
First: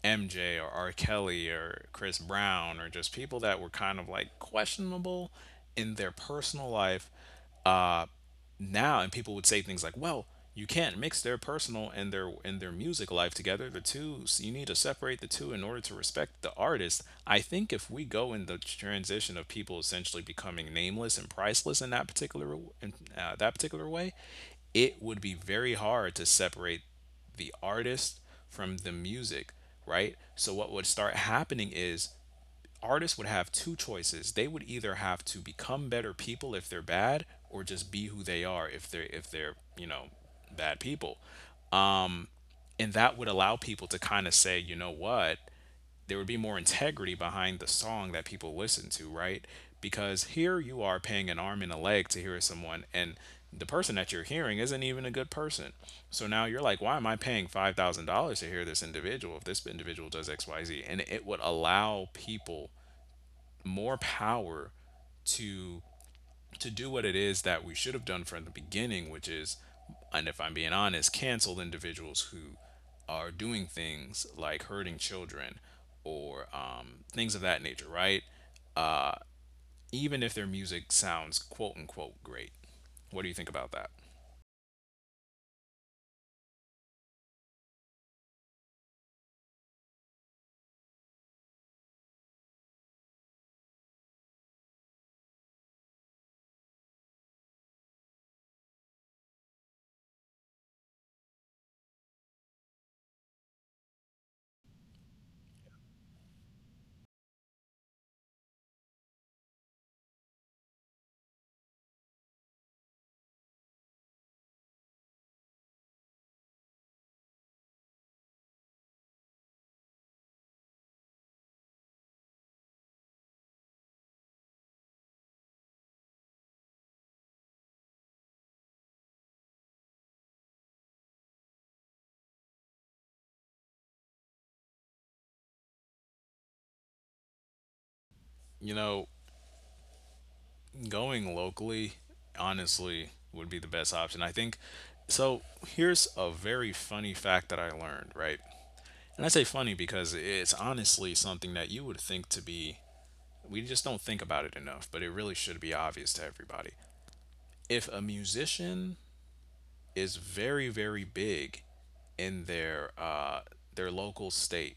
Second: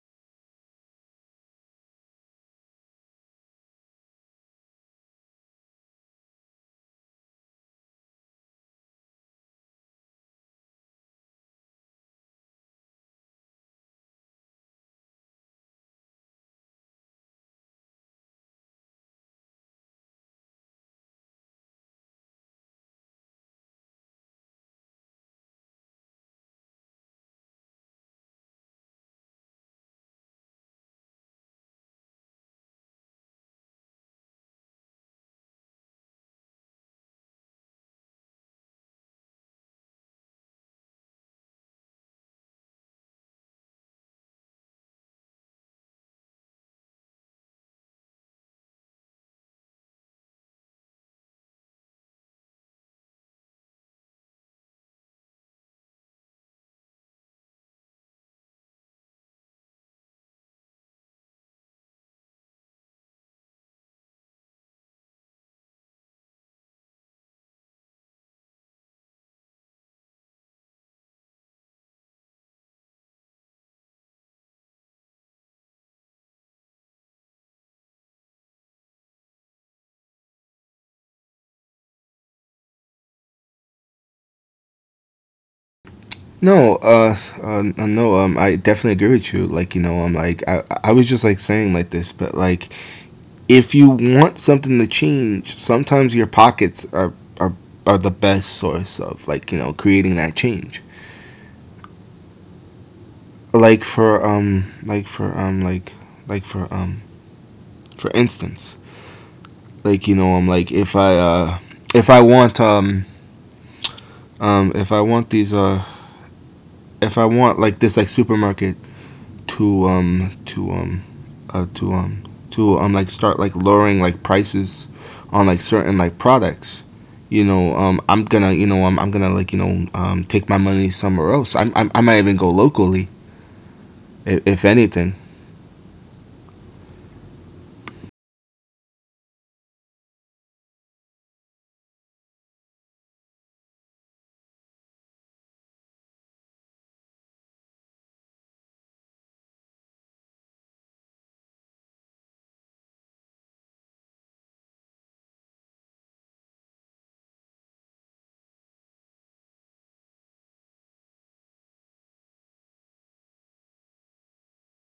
Speaker 1: M J or R. Kelly or Chris Brown, or just people that were kind of like questionable in their personal life, uh, now, and people would say things like, well, you can't mix their personal and their and their music life together, the two, so you need to separate the two in order to respect the artist. I think if we go in the transition of people essentially becoming nameless and priceless in that particular, in uh, that particular way, it would be very hard to separate the artist from the music, right? So what would start happening is, artists would have two choices. They would either have to become better people if they're bad, or just be who they are if they're if they're, you know, bad people. And that would allow people to kind of say, you know what? There would be more integrity behind the song that people listen to, right? Because here you are paying an arm and a leg to hear someone, and the person that you're hearing isn't even a good person. So now you're like, why am I paying five thousand dollars to hear this individual if this individual does X Y Z? And it would allow people more power to to do what it is that we should have done from the beginning, which is, and if I'm being honest, cancel individuals who are doing things like hurting children or um, things of that nature, right? Uh, even if their music sounds quote unquote great. What do you think about that?
Speaker 2: no uh, uh no um I definitely agree with you like you know I'm like i i was just like saying like this, but like if you want something to change, sometimes your pockets are, are are the best source of like you know creating that change. Like for um like for um like like for um For instance, like you know I'm um, like if I uh if I want um um if I want these uh if I want like this like supermarket to um to um uh, to um to um like start like lowering like prices on like certain like products. You know, um, I'm gonna, you know, I'm, I'm gonna like, you know, um, take my money somewhere else. I'm, I'm, I might even go locally, if, if anything.
Speaker 1: You know, going locally, honestly, would be the best option. I think so. Here's a very funny fact that I learned, right? And I say funny because it's honestly something that you would think to be, we just don't think about it enough, but it really should be obvious to everybody. If a musician is very, very big in their uh, their local state,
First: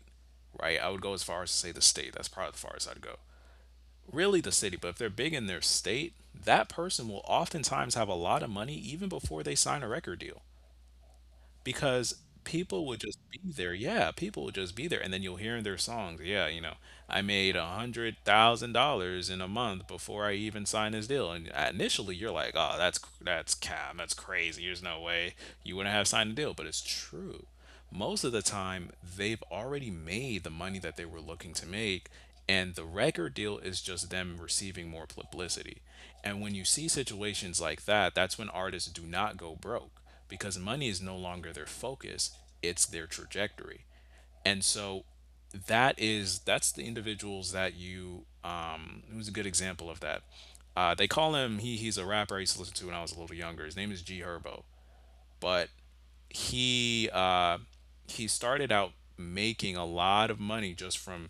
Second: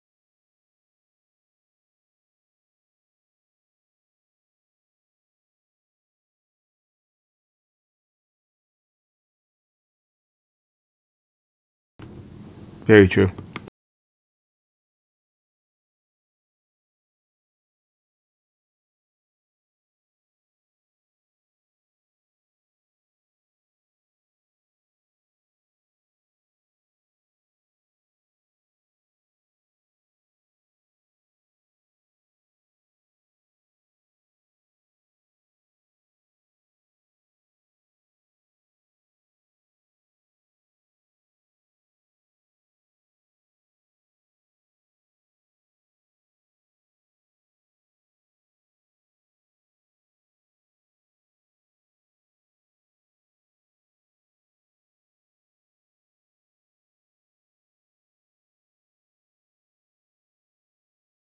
Speaker 1: right? I would go as far as to say the state. That's probably the farthest I'd go. Really, the city. But if they're big in their state, that person will oftentimes have a lot of money even before they sign a record deal. Because people would
Speaker 2: Very
Speaker 1: just
Speaker 2: true.
Speaker 1: be there. Yeah, people would just be there, and then you'll hear in their songs, yeah, you know, I made a hundred thousand dollars in a month before I even signed this deal. And uh, initially, you're like, oh, that's that's cap, that's crazy. There's no way you wouldn't have signed a deal, but it's true most of the time they've already made the money that they were looking to make, and the record deal is just them receiving more publicity. And when you see situations like that, that's when artists do not go broke because money is no longer their focus, it's their trajectory. And so that is that's the individuals that you um Who's a good example of that? Uh they call him, he he's a rapper I used to listen to when I was a little younger. His name is G Herbo. But he uh, he started out making a lot of money just from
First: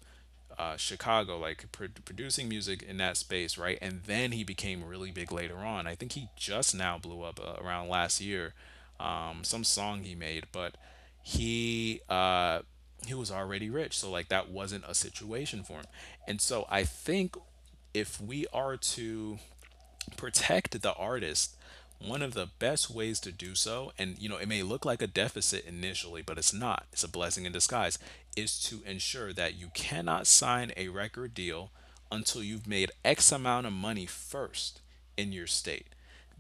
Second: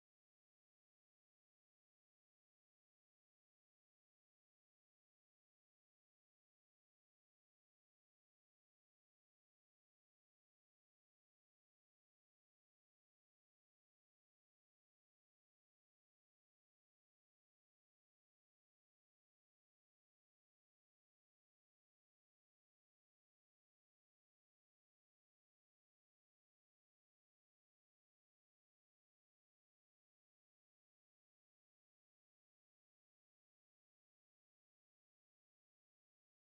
Speaker 1: uh, Chicago, like pro- producing music in that space, right? And then he became really big later on. I think he just now blew up uh, around last year, um, some song he made. But he uh, he was already rich, so like that wasn't a situation for him. And so I think if we are to protect the artist, one of the best ways to do so, and you know it may look like a deficit initially, but it's not, it's a blessing in disguise, is to ensure that you cannot sign a record deal until you've made X amount of money first in your state,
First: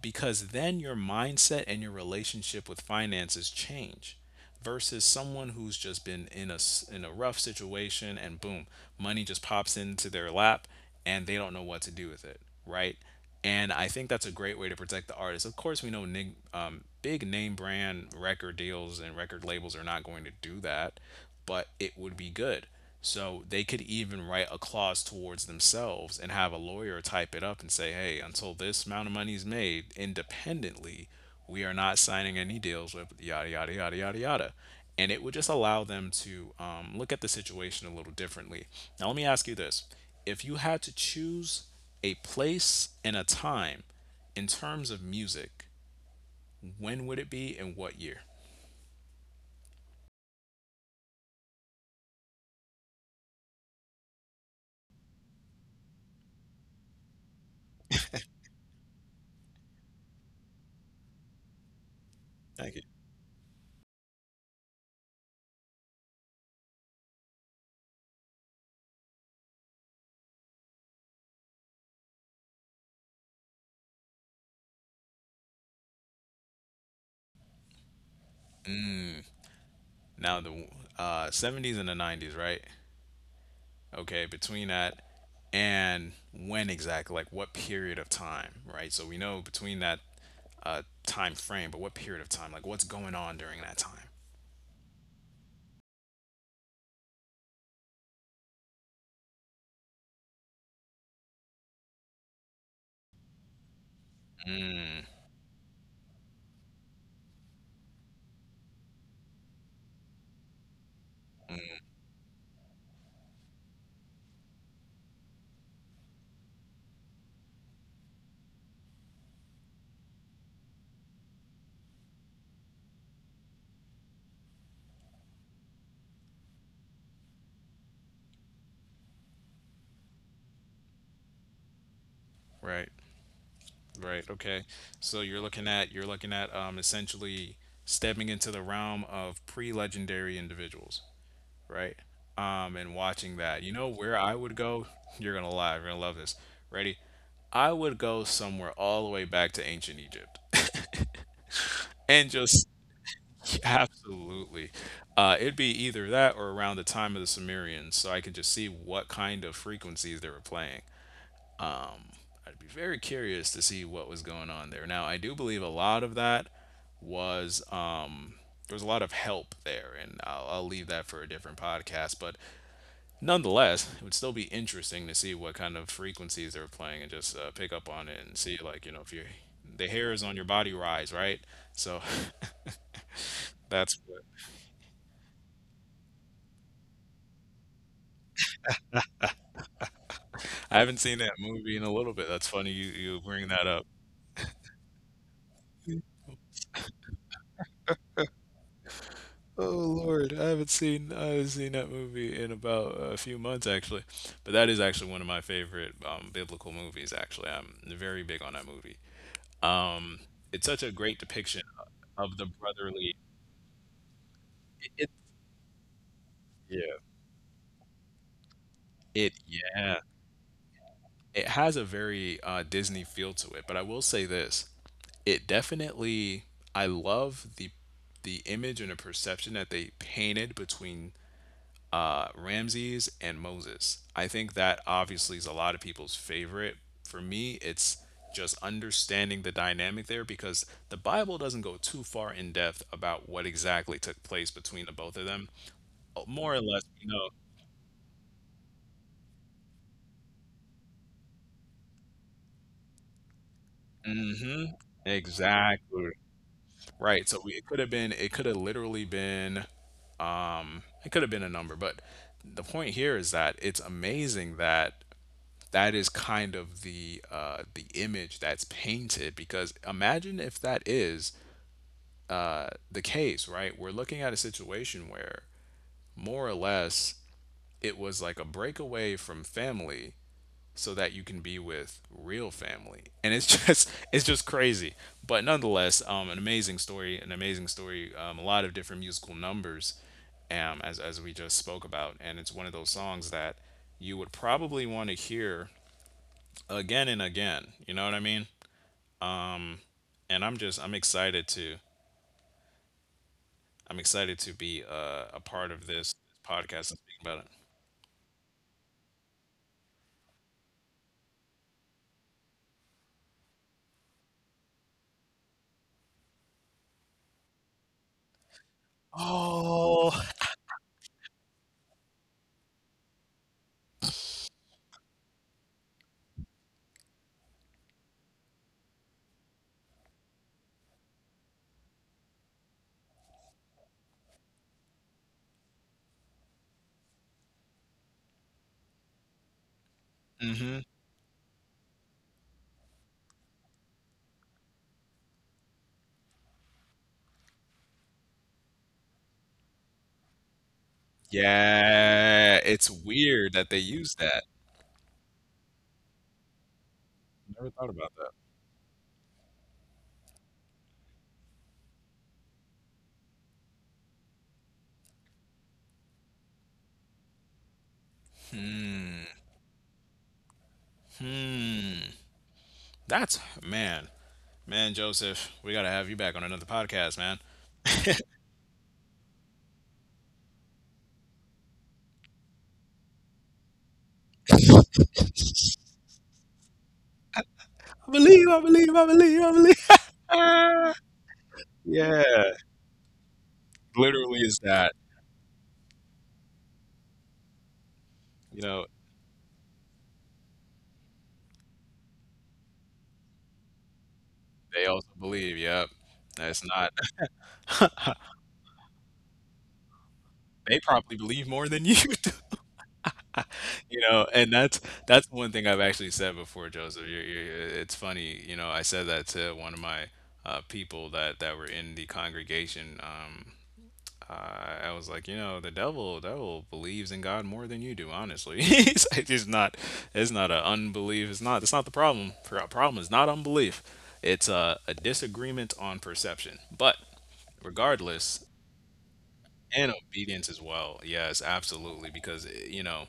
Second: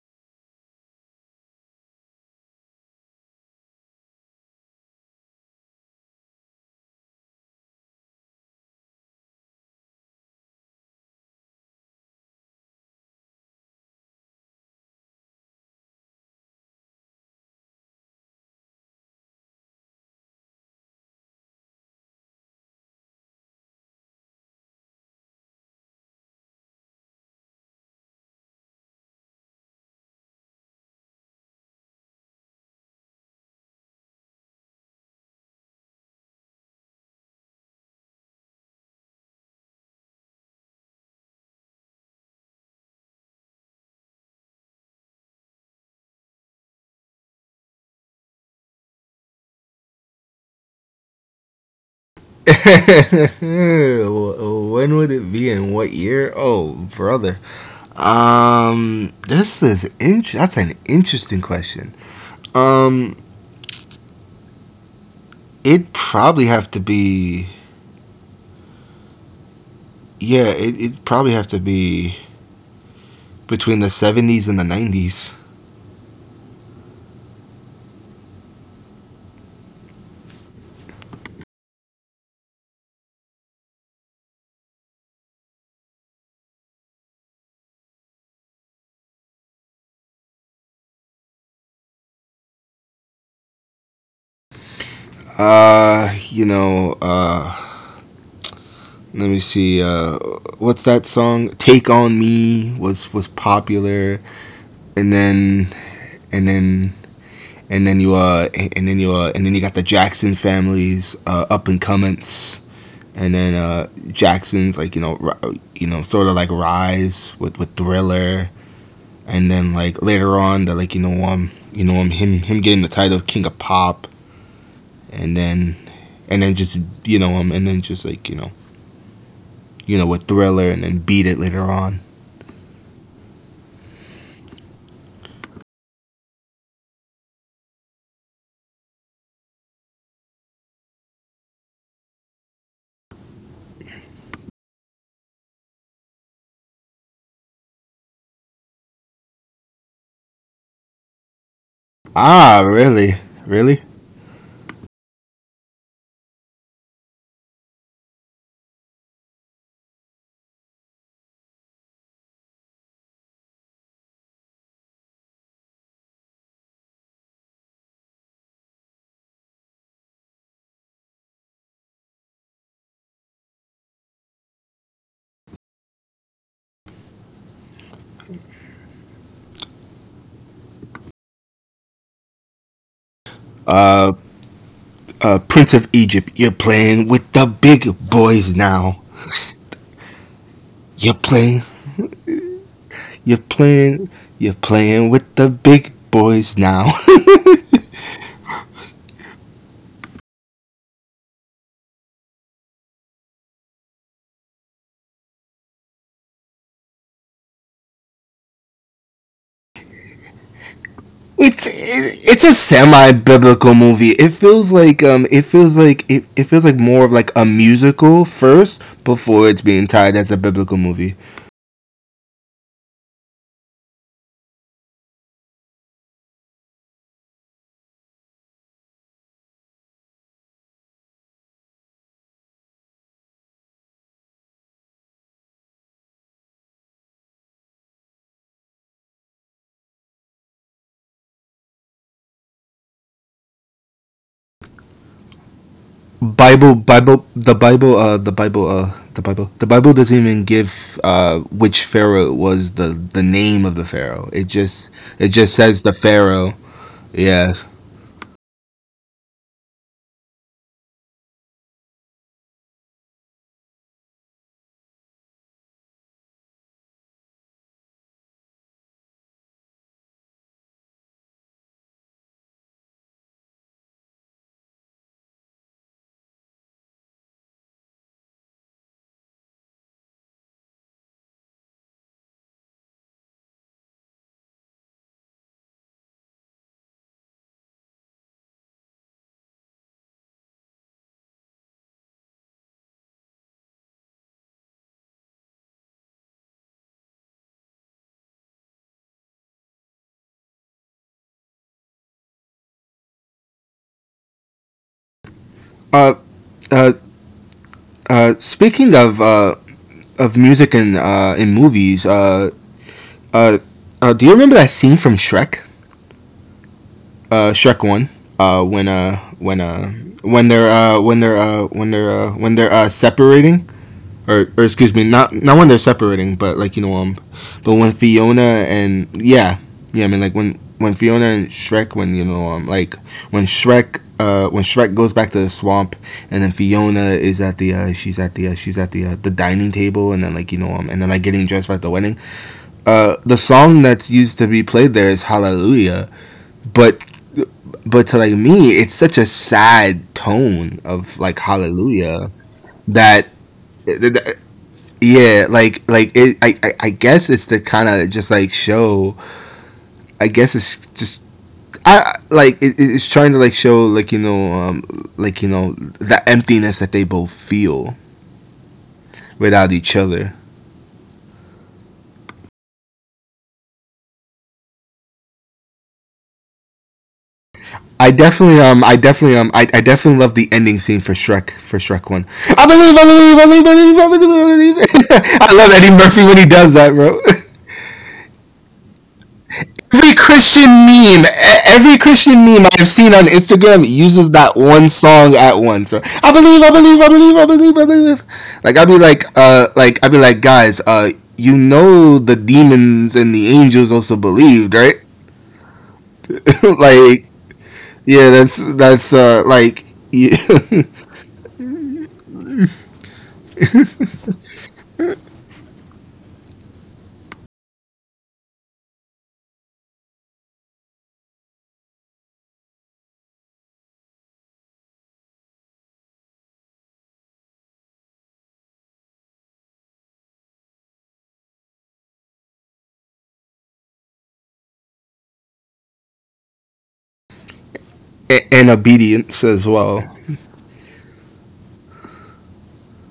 Speaker 1: because then your mindset and your relationship with finances change versus someone who's just been in a s- in a rough situation, and boom, money just pops into their lap and they don't know what to do with it, right? And I think that's a great way to protect the artist. Of course, we know nig- um, big name brand record deals and record labels are not going to do that, but it would be good. So they could even write a clause towards themselves and have a lawyer type it up and say, hey, until this amount of money is made independently, we are not signing any deals with yada yada yada yada yada. And it would just allow them to um, look at the situation a little differently. Now let me ask you this. If you had to choose a place and a time in terms of music, when would it be, and what year?
Speaker 2: When would it be and what year? Oh, brother. Um, this is int. That's an interesting question.
Speaker 1: Thank
Speaker 2: Um, it probably have to be yeah, it it probably have to be between the seventies and the nineties.
Speaker 1: you. Now the uh, seventies and the nineties, right? Okay, between that, and when exactly, like what period of time, right? So we know between that uh time frame, but what period of time, like what's going on during that time?
Speaker 2: Uh, you know, uh, let me see. Uh, what's that song? "Take on Me" was was popular,
Speaker 1: Mm,
Speaker 2: and then and then and then you uh and then you uh and then you got the Jackson families uh, up and comments, and then uh Jackson's, like, you know, ri- you know sort of like rise with with Thriller, and then like later on the, like, you know, um you know, um him him getting the title of King of Pop, and then and then just you know um and then just like, you know, you know, with Thriller and then Beat It later on.
Speaker 1: right, right, okay. So you're looking at you're looking at um essentially stepping into the realm of pre-legendary individuals, right? Um and watching that. You know where I would go? You're gonna lie, you're gonna love this. Ready? I would go somewhere all the way back to ancient Egypt and just.
Speaker 2: Ah, really, really.
Speaker 1: Absolutely. Uh, it'd be either that or around the time of the Sumerians, so I could just see what kind of frequencies they were playing. I'd be very curious to see what was going on there. Now, I do believe a lot of that was um, there was a lot of help there, and I'll, I'll leave that for a different podcast. But nonetheless, it would still be interesting to see what kind of frequencies they were playing and just uh, pick up on it and see, like, you know, if your the hair is on your body rise, right? So that's.
Speaker 2: Uh, uh, Prince of Egypt, you're playing with the big boys now.
Speaker 1: I haven't
Speaker 2: You're
Speaker 1: seen that
Speaker 2: playing,
Speaker 1: movie in a little bit. That's funny you you
Speaker 2: you're
Speaker 1: bring that up.
Speaker 2: playing, you're playing with the big boys now.
Speaker 1: Oh Lord, I haven't seen I haven't seen that movie in about a few months actually, but that is actually one of my favorite um, biblical movies. Actually, I'm very big on that movie. Um, it's such a great depiction
Speaker 2: it's
Speaker 1: of
Speaker 2: it's
Speaker 1: the
Speaker 2: a
Speaker 1: brotherly.
Speaker 2: semi-biblical movie. It feels
Speaker 1: It,
Speaker 2: like
Speaker 1: it
Speaker 2: um, it feels like it, it feels like
Speaker 1: yeah,
Speaker 2: more of like a musical first
Speaker 1: it
Speaker 2: before it's being
Speaker 1: yeah,
Speaker 2: tied as a biblical movie.
Speaker 1: it has a very uh, Disney feel to it. But I will say this, it definitely, I love the the image and the perception that they painted between uh, Ramses and Moses. I think that obviously is a lot of people's favorite. For me, it's just understanding the dynamic there because the Bible doesn't go too far in depth about what exactly took place between the both of them. Uh, More or
Speaker 2: Bible,
Speaker 1: less, you
Speaker 2: Bible,
Speaker 1: know.
Speaker 2: the Bible, uh, the Bible, uh, the Bible, the Bible doesn't even give uh, which pharaoh was the the name of the pharaoh. It
Speaker 1: Hmm.
Speaker 2: just it just says the
Speaker 1: Exactly.
Speaker 2: pharaoh.
Speaker 1: Right. So
Speaker 2: Yeah.
Speaker 1: we, it could have been, it could have literally been, um, it could have been a number, but the point here is that it's amazing that that is kind of the uh, the image that's painted, because imagine if that is uh, the case, right? We're looking at a situation where more or less it was like a breakaway from family so that you can be with real family, and it's just it's just crazy. But nonetheless, um, an amazing story, an amazing story, um, a lot of different musical numbers, um, as as we just spoke about, and it's one of those songs that you would probably want to hear again and again. You know what I mean? And I'm just I'm excited to, I'm excited to be uh, a part of
Speaker 2: Uh,
Speaker 1: this
Speaker 2: uh,
Speaker 1: podcast and speak about it.
Speaker 2: uh, Speaking of uh, of music and uh, in movies, uh, uh, uh, do you remember that scene from Shrek? Uh, Shrek One. Uh, when uh when uh
Speaker 1: Oh,
Speaker 2: when they're uh when they're uh when they're uh when they're uh separating, or, or excuse me, not not when they're separating, but, like, you know, um, but when Fiona and yeah, yeah, I mean like when when Fiona and Shrek, when, you know, um, like when Shrek, uh, when Shrek goes back to the swamp, and then Fiona is at the uh, she's at the uh, she's at the uh, the dining table, and then, like, you know,
Speaker 1: hmm,
Speaker 2: um, and then like getting dressed for at the wedding. Uh, the song that's used to be played there is Hallelujah, but but to like me, it's such a sad tone of like Hallelujah
Speaker 1: yeah. It's
Speaker 2: that
Speaker 1: weird that they use that.
Speaker 2: yeah, like like it, I, I I guess it's to
Speaker 1: Never
Speaker 2: kind
Speaker 1: thought
Speaker 2: of
Speaker 1: about
Speaker 2: just
Speaker 1: that.
Speaker 2: like show. I guess it's just I like it, it's trying to like show, like, you know, um like, you know, the emptiness that they both feel without each other.
Speaker 1: Hmm. That's, man, man, Joseph. We gotta have you back on another podcast, man.
Speaker 2: I definitely um I definitely um I I definitely love the ending scene for Shrek, for Shrek One. I believe I believe I believe I believe I believe I believe. I love Eddie Murphy when he does that, bro.
Speaker 1: I believe, I believe, I believe, I believe.
Speaker 2: Every Christian
Speaker 1: Ah,
Speaker 2: meme, e- every
Speaker 1: yeah,
Speaker 2: Christian meme I've seen on Instagram uses
Speaker 1: literally
Speaker 2: that
Speaker 1: is
Speaker 2: one
Speaker 1: that.
Speaker 2: song at once. Or, I believe, I believe, I believe, I believe, I believe.
Speaker 1: You
Speaker 2: Like
Speaker 1: know,
Speaker 2: I'd be like, uh, like I'd be like, guys, uh, you know the demons and the angels also believed,
Speaker 1: they
Speaker 2: right?
Speaker 1: also believe. Yep, that's not.
Speaker 2: like, yeah, that's that's uh, like, yeah,
Speaker 1: They probably believe more than you do, you know, and that's that's one thing I've actually said before, Joseph. You're, you're, you're- it's funny, you know, I said that to one of my uh, people that that were in the congregation. Um, I I was like, you know, the devil, devil believes in God more than you do. Honestly, it's, like, it's not, it's not an unbelief. It's not, it's not the problem. The problem is not unbelief. It's a, a disagreement on perception. But regardless,
Speaker 2: and obedience as
Speaker 1: and
Speaker 2: well.
Speaker 1: obedience as well. Yes, absolutely. Because eh, you know,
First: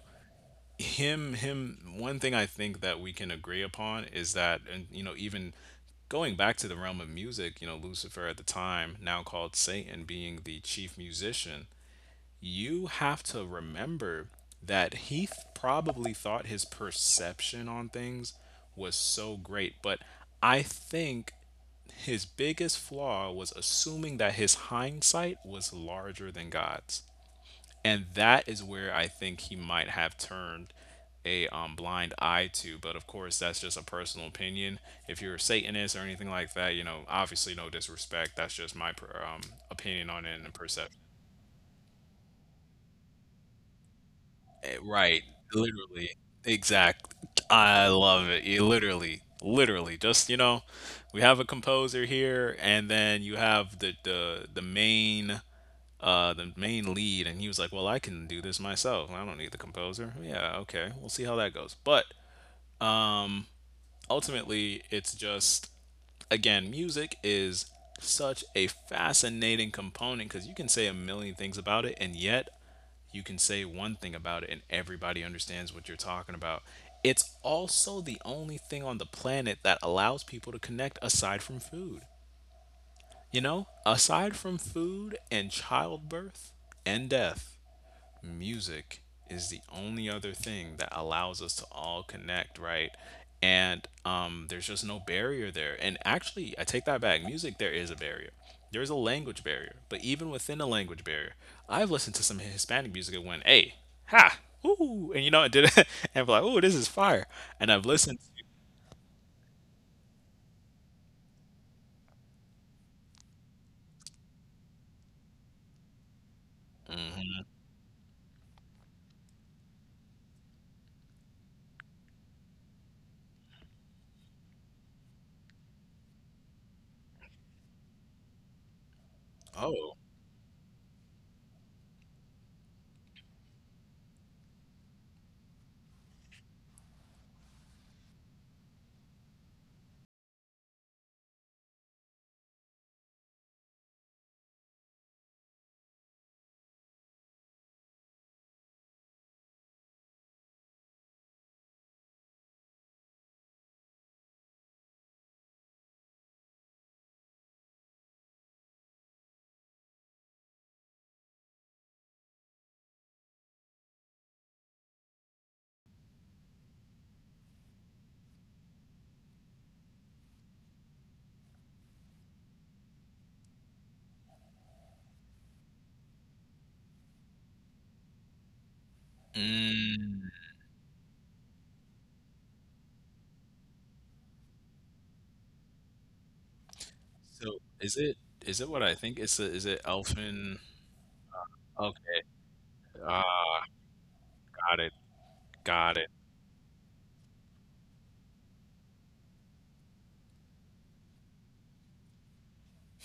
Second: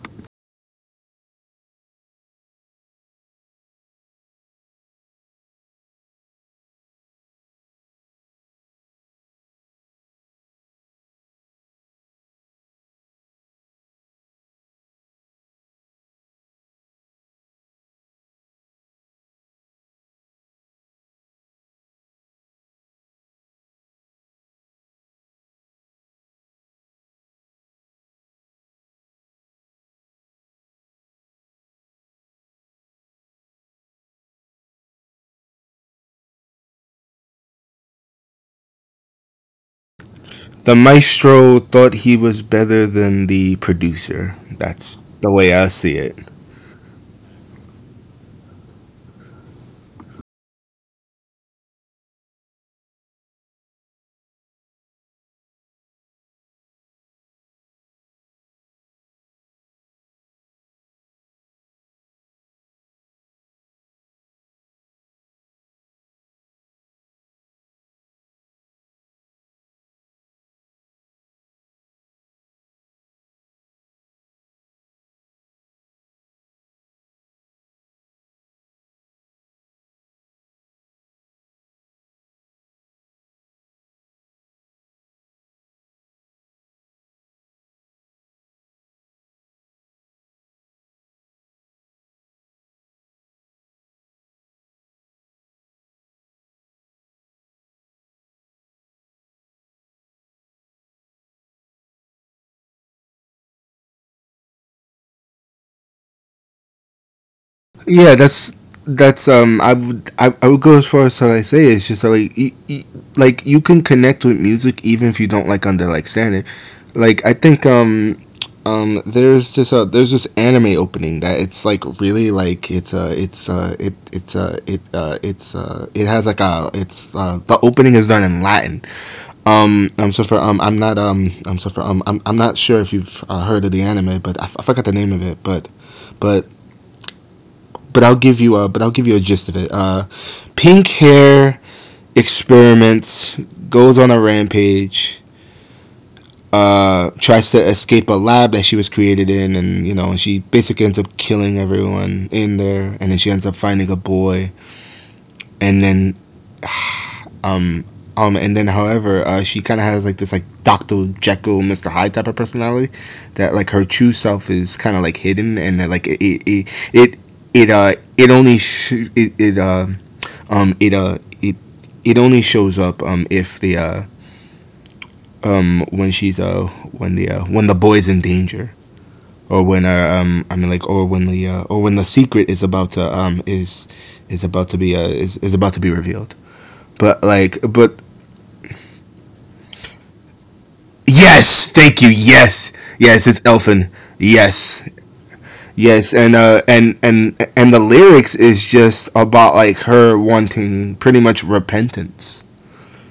Speaker 1: him him one thing I think that we can agree upon is that, and you know, even going back to the realm of music, you know, Lucifer at the time, now called Satan, being the chief musician, you have to remember that he th- probably thought his perception on things was so great, but I think his biggest flaw was assuming that his hindsight was larger than God's. And that is where I think he might have turned a um, blind eye to. But of course, that's just a personal opinion. If you're a Satanist or anything like that, you know, obviously no disrespect. That's just my per, um, opinion on it and
Speaker 2: The
Speaker 1: perception.
Speaker 2: maestro thought he was better than the producer.
Speaker 1: Eh,
Speaker 2: That's
Speaker 1: right,
Speaker 2: the way I see
Speaker 1: literally,
Speaker 2: it.
Speaker 1: exact. I love it. You literally, literally, just you know, we have a composer here, and then you have the the the main uh, the main lead, and he was like, "Well, I can do this myself. I don't need the composer." Yeah, okay, we'll see how that goes. But ultimately, it's just, again, music is such a fascinating component because you can say a million things about it, and yet you can say one thing about it, and everybody understands what you're talking about. It's also the only thing on the planet that allows people to connect aside from food. You know, aside from food and childbirth and death, music is the only other thing that allows us to all connect, right? And um, there's just no barrier there. And actually, I take that back. Music, there is a barrier. There's a language barrier. But even within a language barrier, I've listened to some Hispanic music and went, hey, ha, ooh. And you know, it did it. And I like, ooh, this is fire. And I've
Speaker 2: Yeah,
Speaker 1: listened to,
Speaker 2: that's that's um. I would I, I would go as far as how I say it. It's just that, like, y- y- like you can connect with music even if you don't like understand it. Like I think um um there's this uh there's this anime opening that it's like really like it's uh it's uh it it's uh it uh it's uh it has like a it's uh the opening is done in Latin. Um
Speaker 1: oh,
Speaker 2: um so for um I'm not um um so for um I'm I'm not sure if you've uh, heard of the anime, but I, f- I forgot the name of it, but but but I'll give you a but I'll give you a gist of it. Uh, pink hair experiments goes on a rampage. Uh, tries to escape a lab that she was created in, and you know she basically ends up killing everyone in there, and then she ends up finding a boy, and then um um and then however uh, she kind of has like this like Doctor Jekyll Mister Hyde type of personality, that like her true self is kind of like hidden, and that like it it it, it it uh it only sh- it, it um Um, it uh, it it only shows up um if the uh um when she's uh when the uh, when the boy's in danger or when uh,
Speaker 1: mm,
Speaker 2: um I mean like or when the uh, or when the secret is about to um is is about to be uh is, is about to be revealed. But like
Speaker 1: so
Speaker 2: but
Speaker 1: is it is it what I think? It's a, is it Elfin?
Speaker 2: yes, thank you.
Speaker 1: Okay,
Speaker 2: Yes. Yes, it's
Speaker 1: ah,
Speaker 2: Elfin.
Speaker 1: got
Speaker 2: Yes.
Speaker 1: it, got
Speaker 2: Yes,
Speaker 1: it.
Speaker 2: and uh and and and the lyrics is just about like her wanting pretty much repentance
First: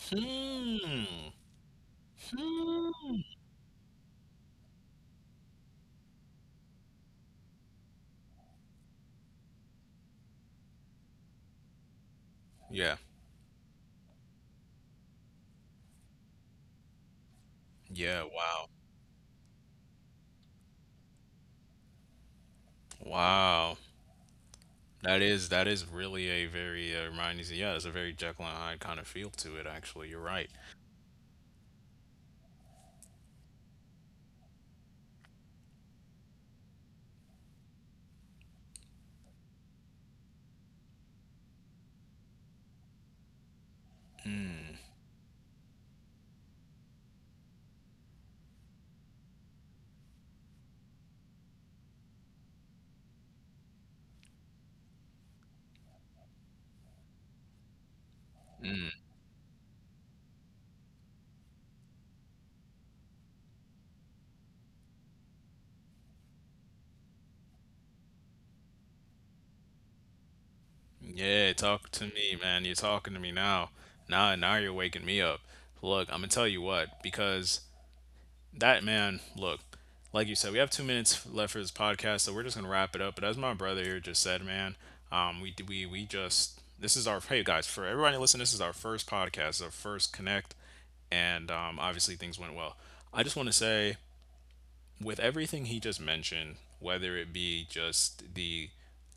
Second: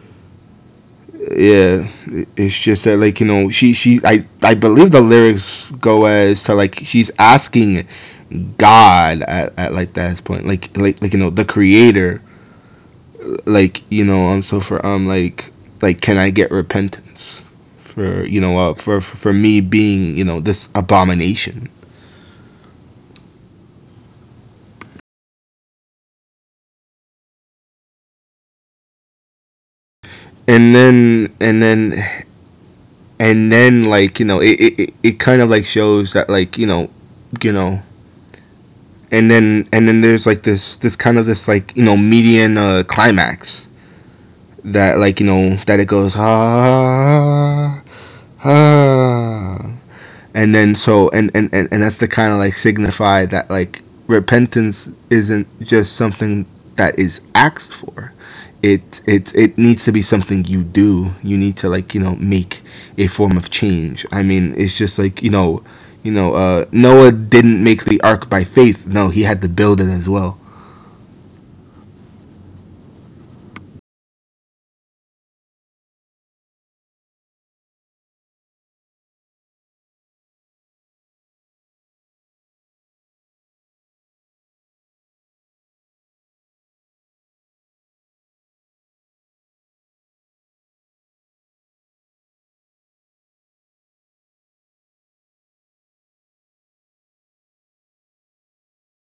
Speaker 1: Hmm.
Speaker 2: yeah, it's just that,
Speaker 1: Hmm.
Speaker 2: like, you know, she she I I believe the lyrics go as to like she's asking God at, at like that point, like, like like you know, the Creator,
Speaker 1: Yeah.
Speaker 2: like, you know, um so for um like like can I get repentance
Speaker 1: Yeah.
Speaker 2: for, you know,
Speaker 1: Wow.
Speaker 2: uh, for for me being, you know, this abomination.
Speaker 1: Wow. That is that is really a very uh, reminds, yeah, it's a very Jekyll and Hyde kind of feel to it. Actually, you're right.
Speaker 2: And then and then and then, like, you know, it, it- it kind of like shows that, like, you know, you know. And then and then there's like this this kind of this, like, you know, median uh, climax, that, like, you know, that it goes ah, ah. And then so and and and, and that's the kind of like signify that like repentance isn't just something that is asked for,
Speaker 1: Mm.
Speaker 2: it it it needs to be something you do. You need to, like, you know, make a form of change. I mean, it's just like, you know, you know, uh Noah didn't make the ark by faith. No, he had to build it as well.
Speaker 1: Yeah, talk to me, man. You're talking to me now. Now, now you're waking me up. Look, I'm gonna tell you what, because that man, look, like you said, we have two minutes left for this podcast, so we're just gonna wrap it up. But as my brother here just said, man, um, we we we just this is our, hey guys, for everybody listening, this is our first podcast, our first connect, and um, obviously things went well. I just want to say, with everything he just mentioned, whether it be just the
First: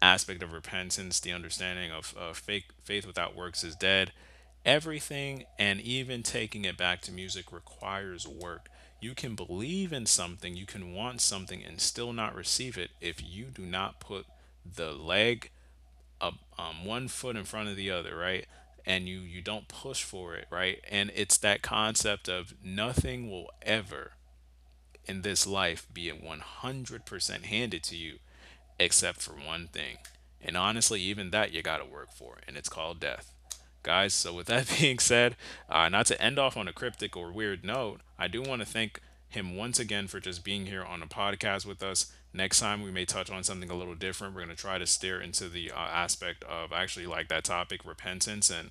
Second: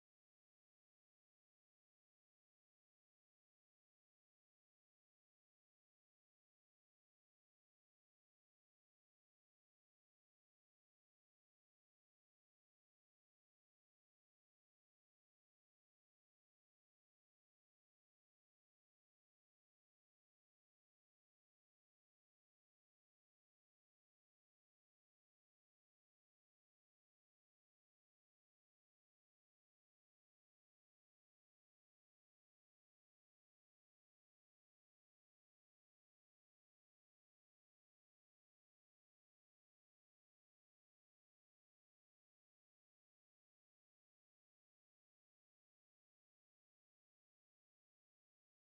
Speaker 1: aspect of repentance, the understanding of, of faith, faith without works is dead, everything, and even taking it back to music requires work. You can believe in something, you can want something, and still not receive it if you do not put the leg up um, one foot in front of the other, right? And you you don't push for it, right? And it's that concept of nothing will ever in this life being one hundred percent handed to you except for one thing. And honestly, even that you got to work for, and it's called death. Guys, so with that being said, uh, not to end off on a cryptic or weird note, I do want to thank him once again for just being here on a podcast with us. Next time, we may touch on something a little different. We're going to try to steer into the uh, aspect of actually like that topic, repentance, and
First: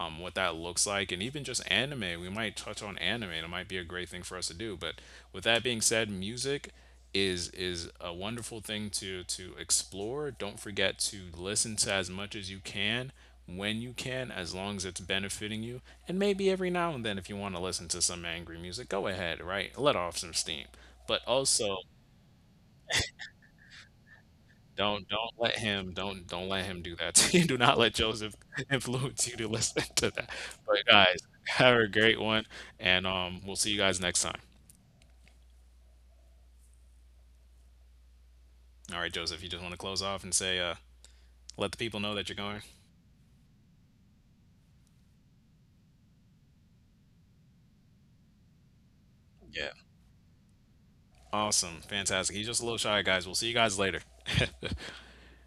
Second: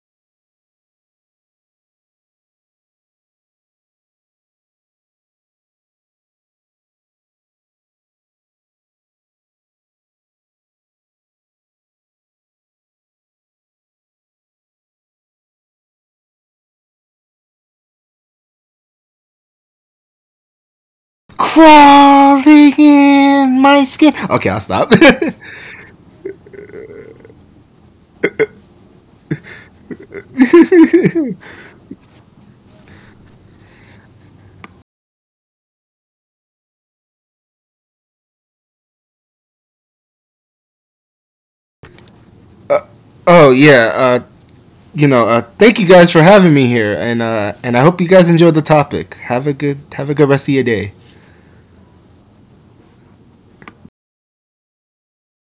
Speaker 1: um, what that looks like, and even just anime. We might touch on anime. And it might be a great thing for us to do. But with that being said, music is is a wonderful thing to to explore. Don't forget to listen to as much as you can when you can, as long as it's benefiting you. And maybe every now and then, if you want to listen to some angry music, go ahead. Right, let off some steam. But also,
Speaker 2: Crawling in my skin. Okay, I'll stop.
Speaker 1: don't don't let him don't don't let him do that to you. Do not let Joseph influence you to listen to that. But guys, have a great one, and um, we'll see you guys next time. All right, Joseph, you just want to close off and say, uh, let the people know that you're going.
Speaker 2: Oh yeah, uh, you know, uh, thank you guys for having me here, and uh, and I hope you guys enjoyed the topic. Have a
Speaker 1: Yeah,
Speaker 2: good have a good rest of your day.
Speaker 1: awesome, fantastic. He's just a little shy, guys. We'll see you guys later.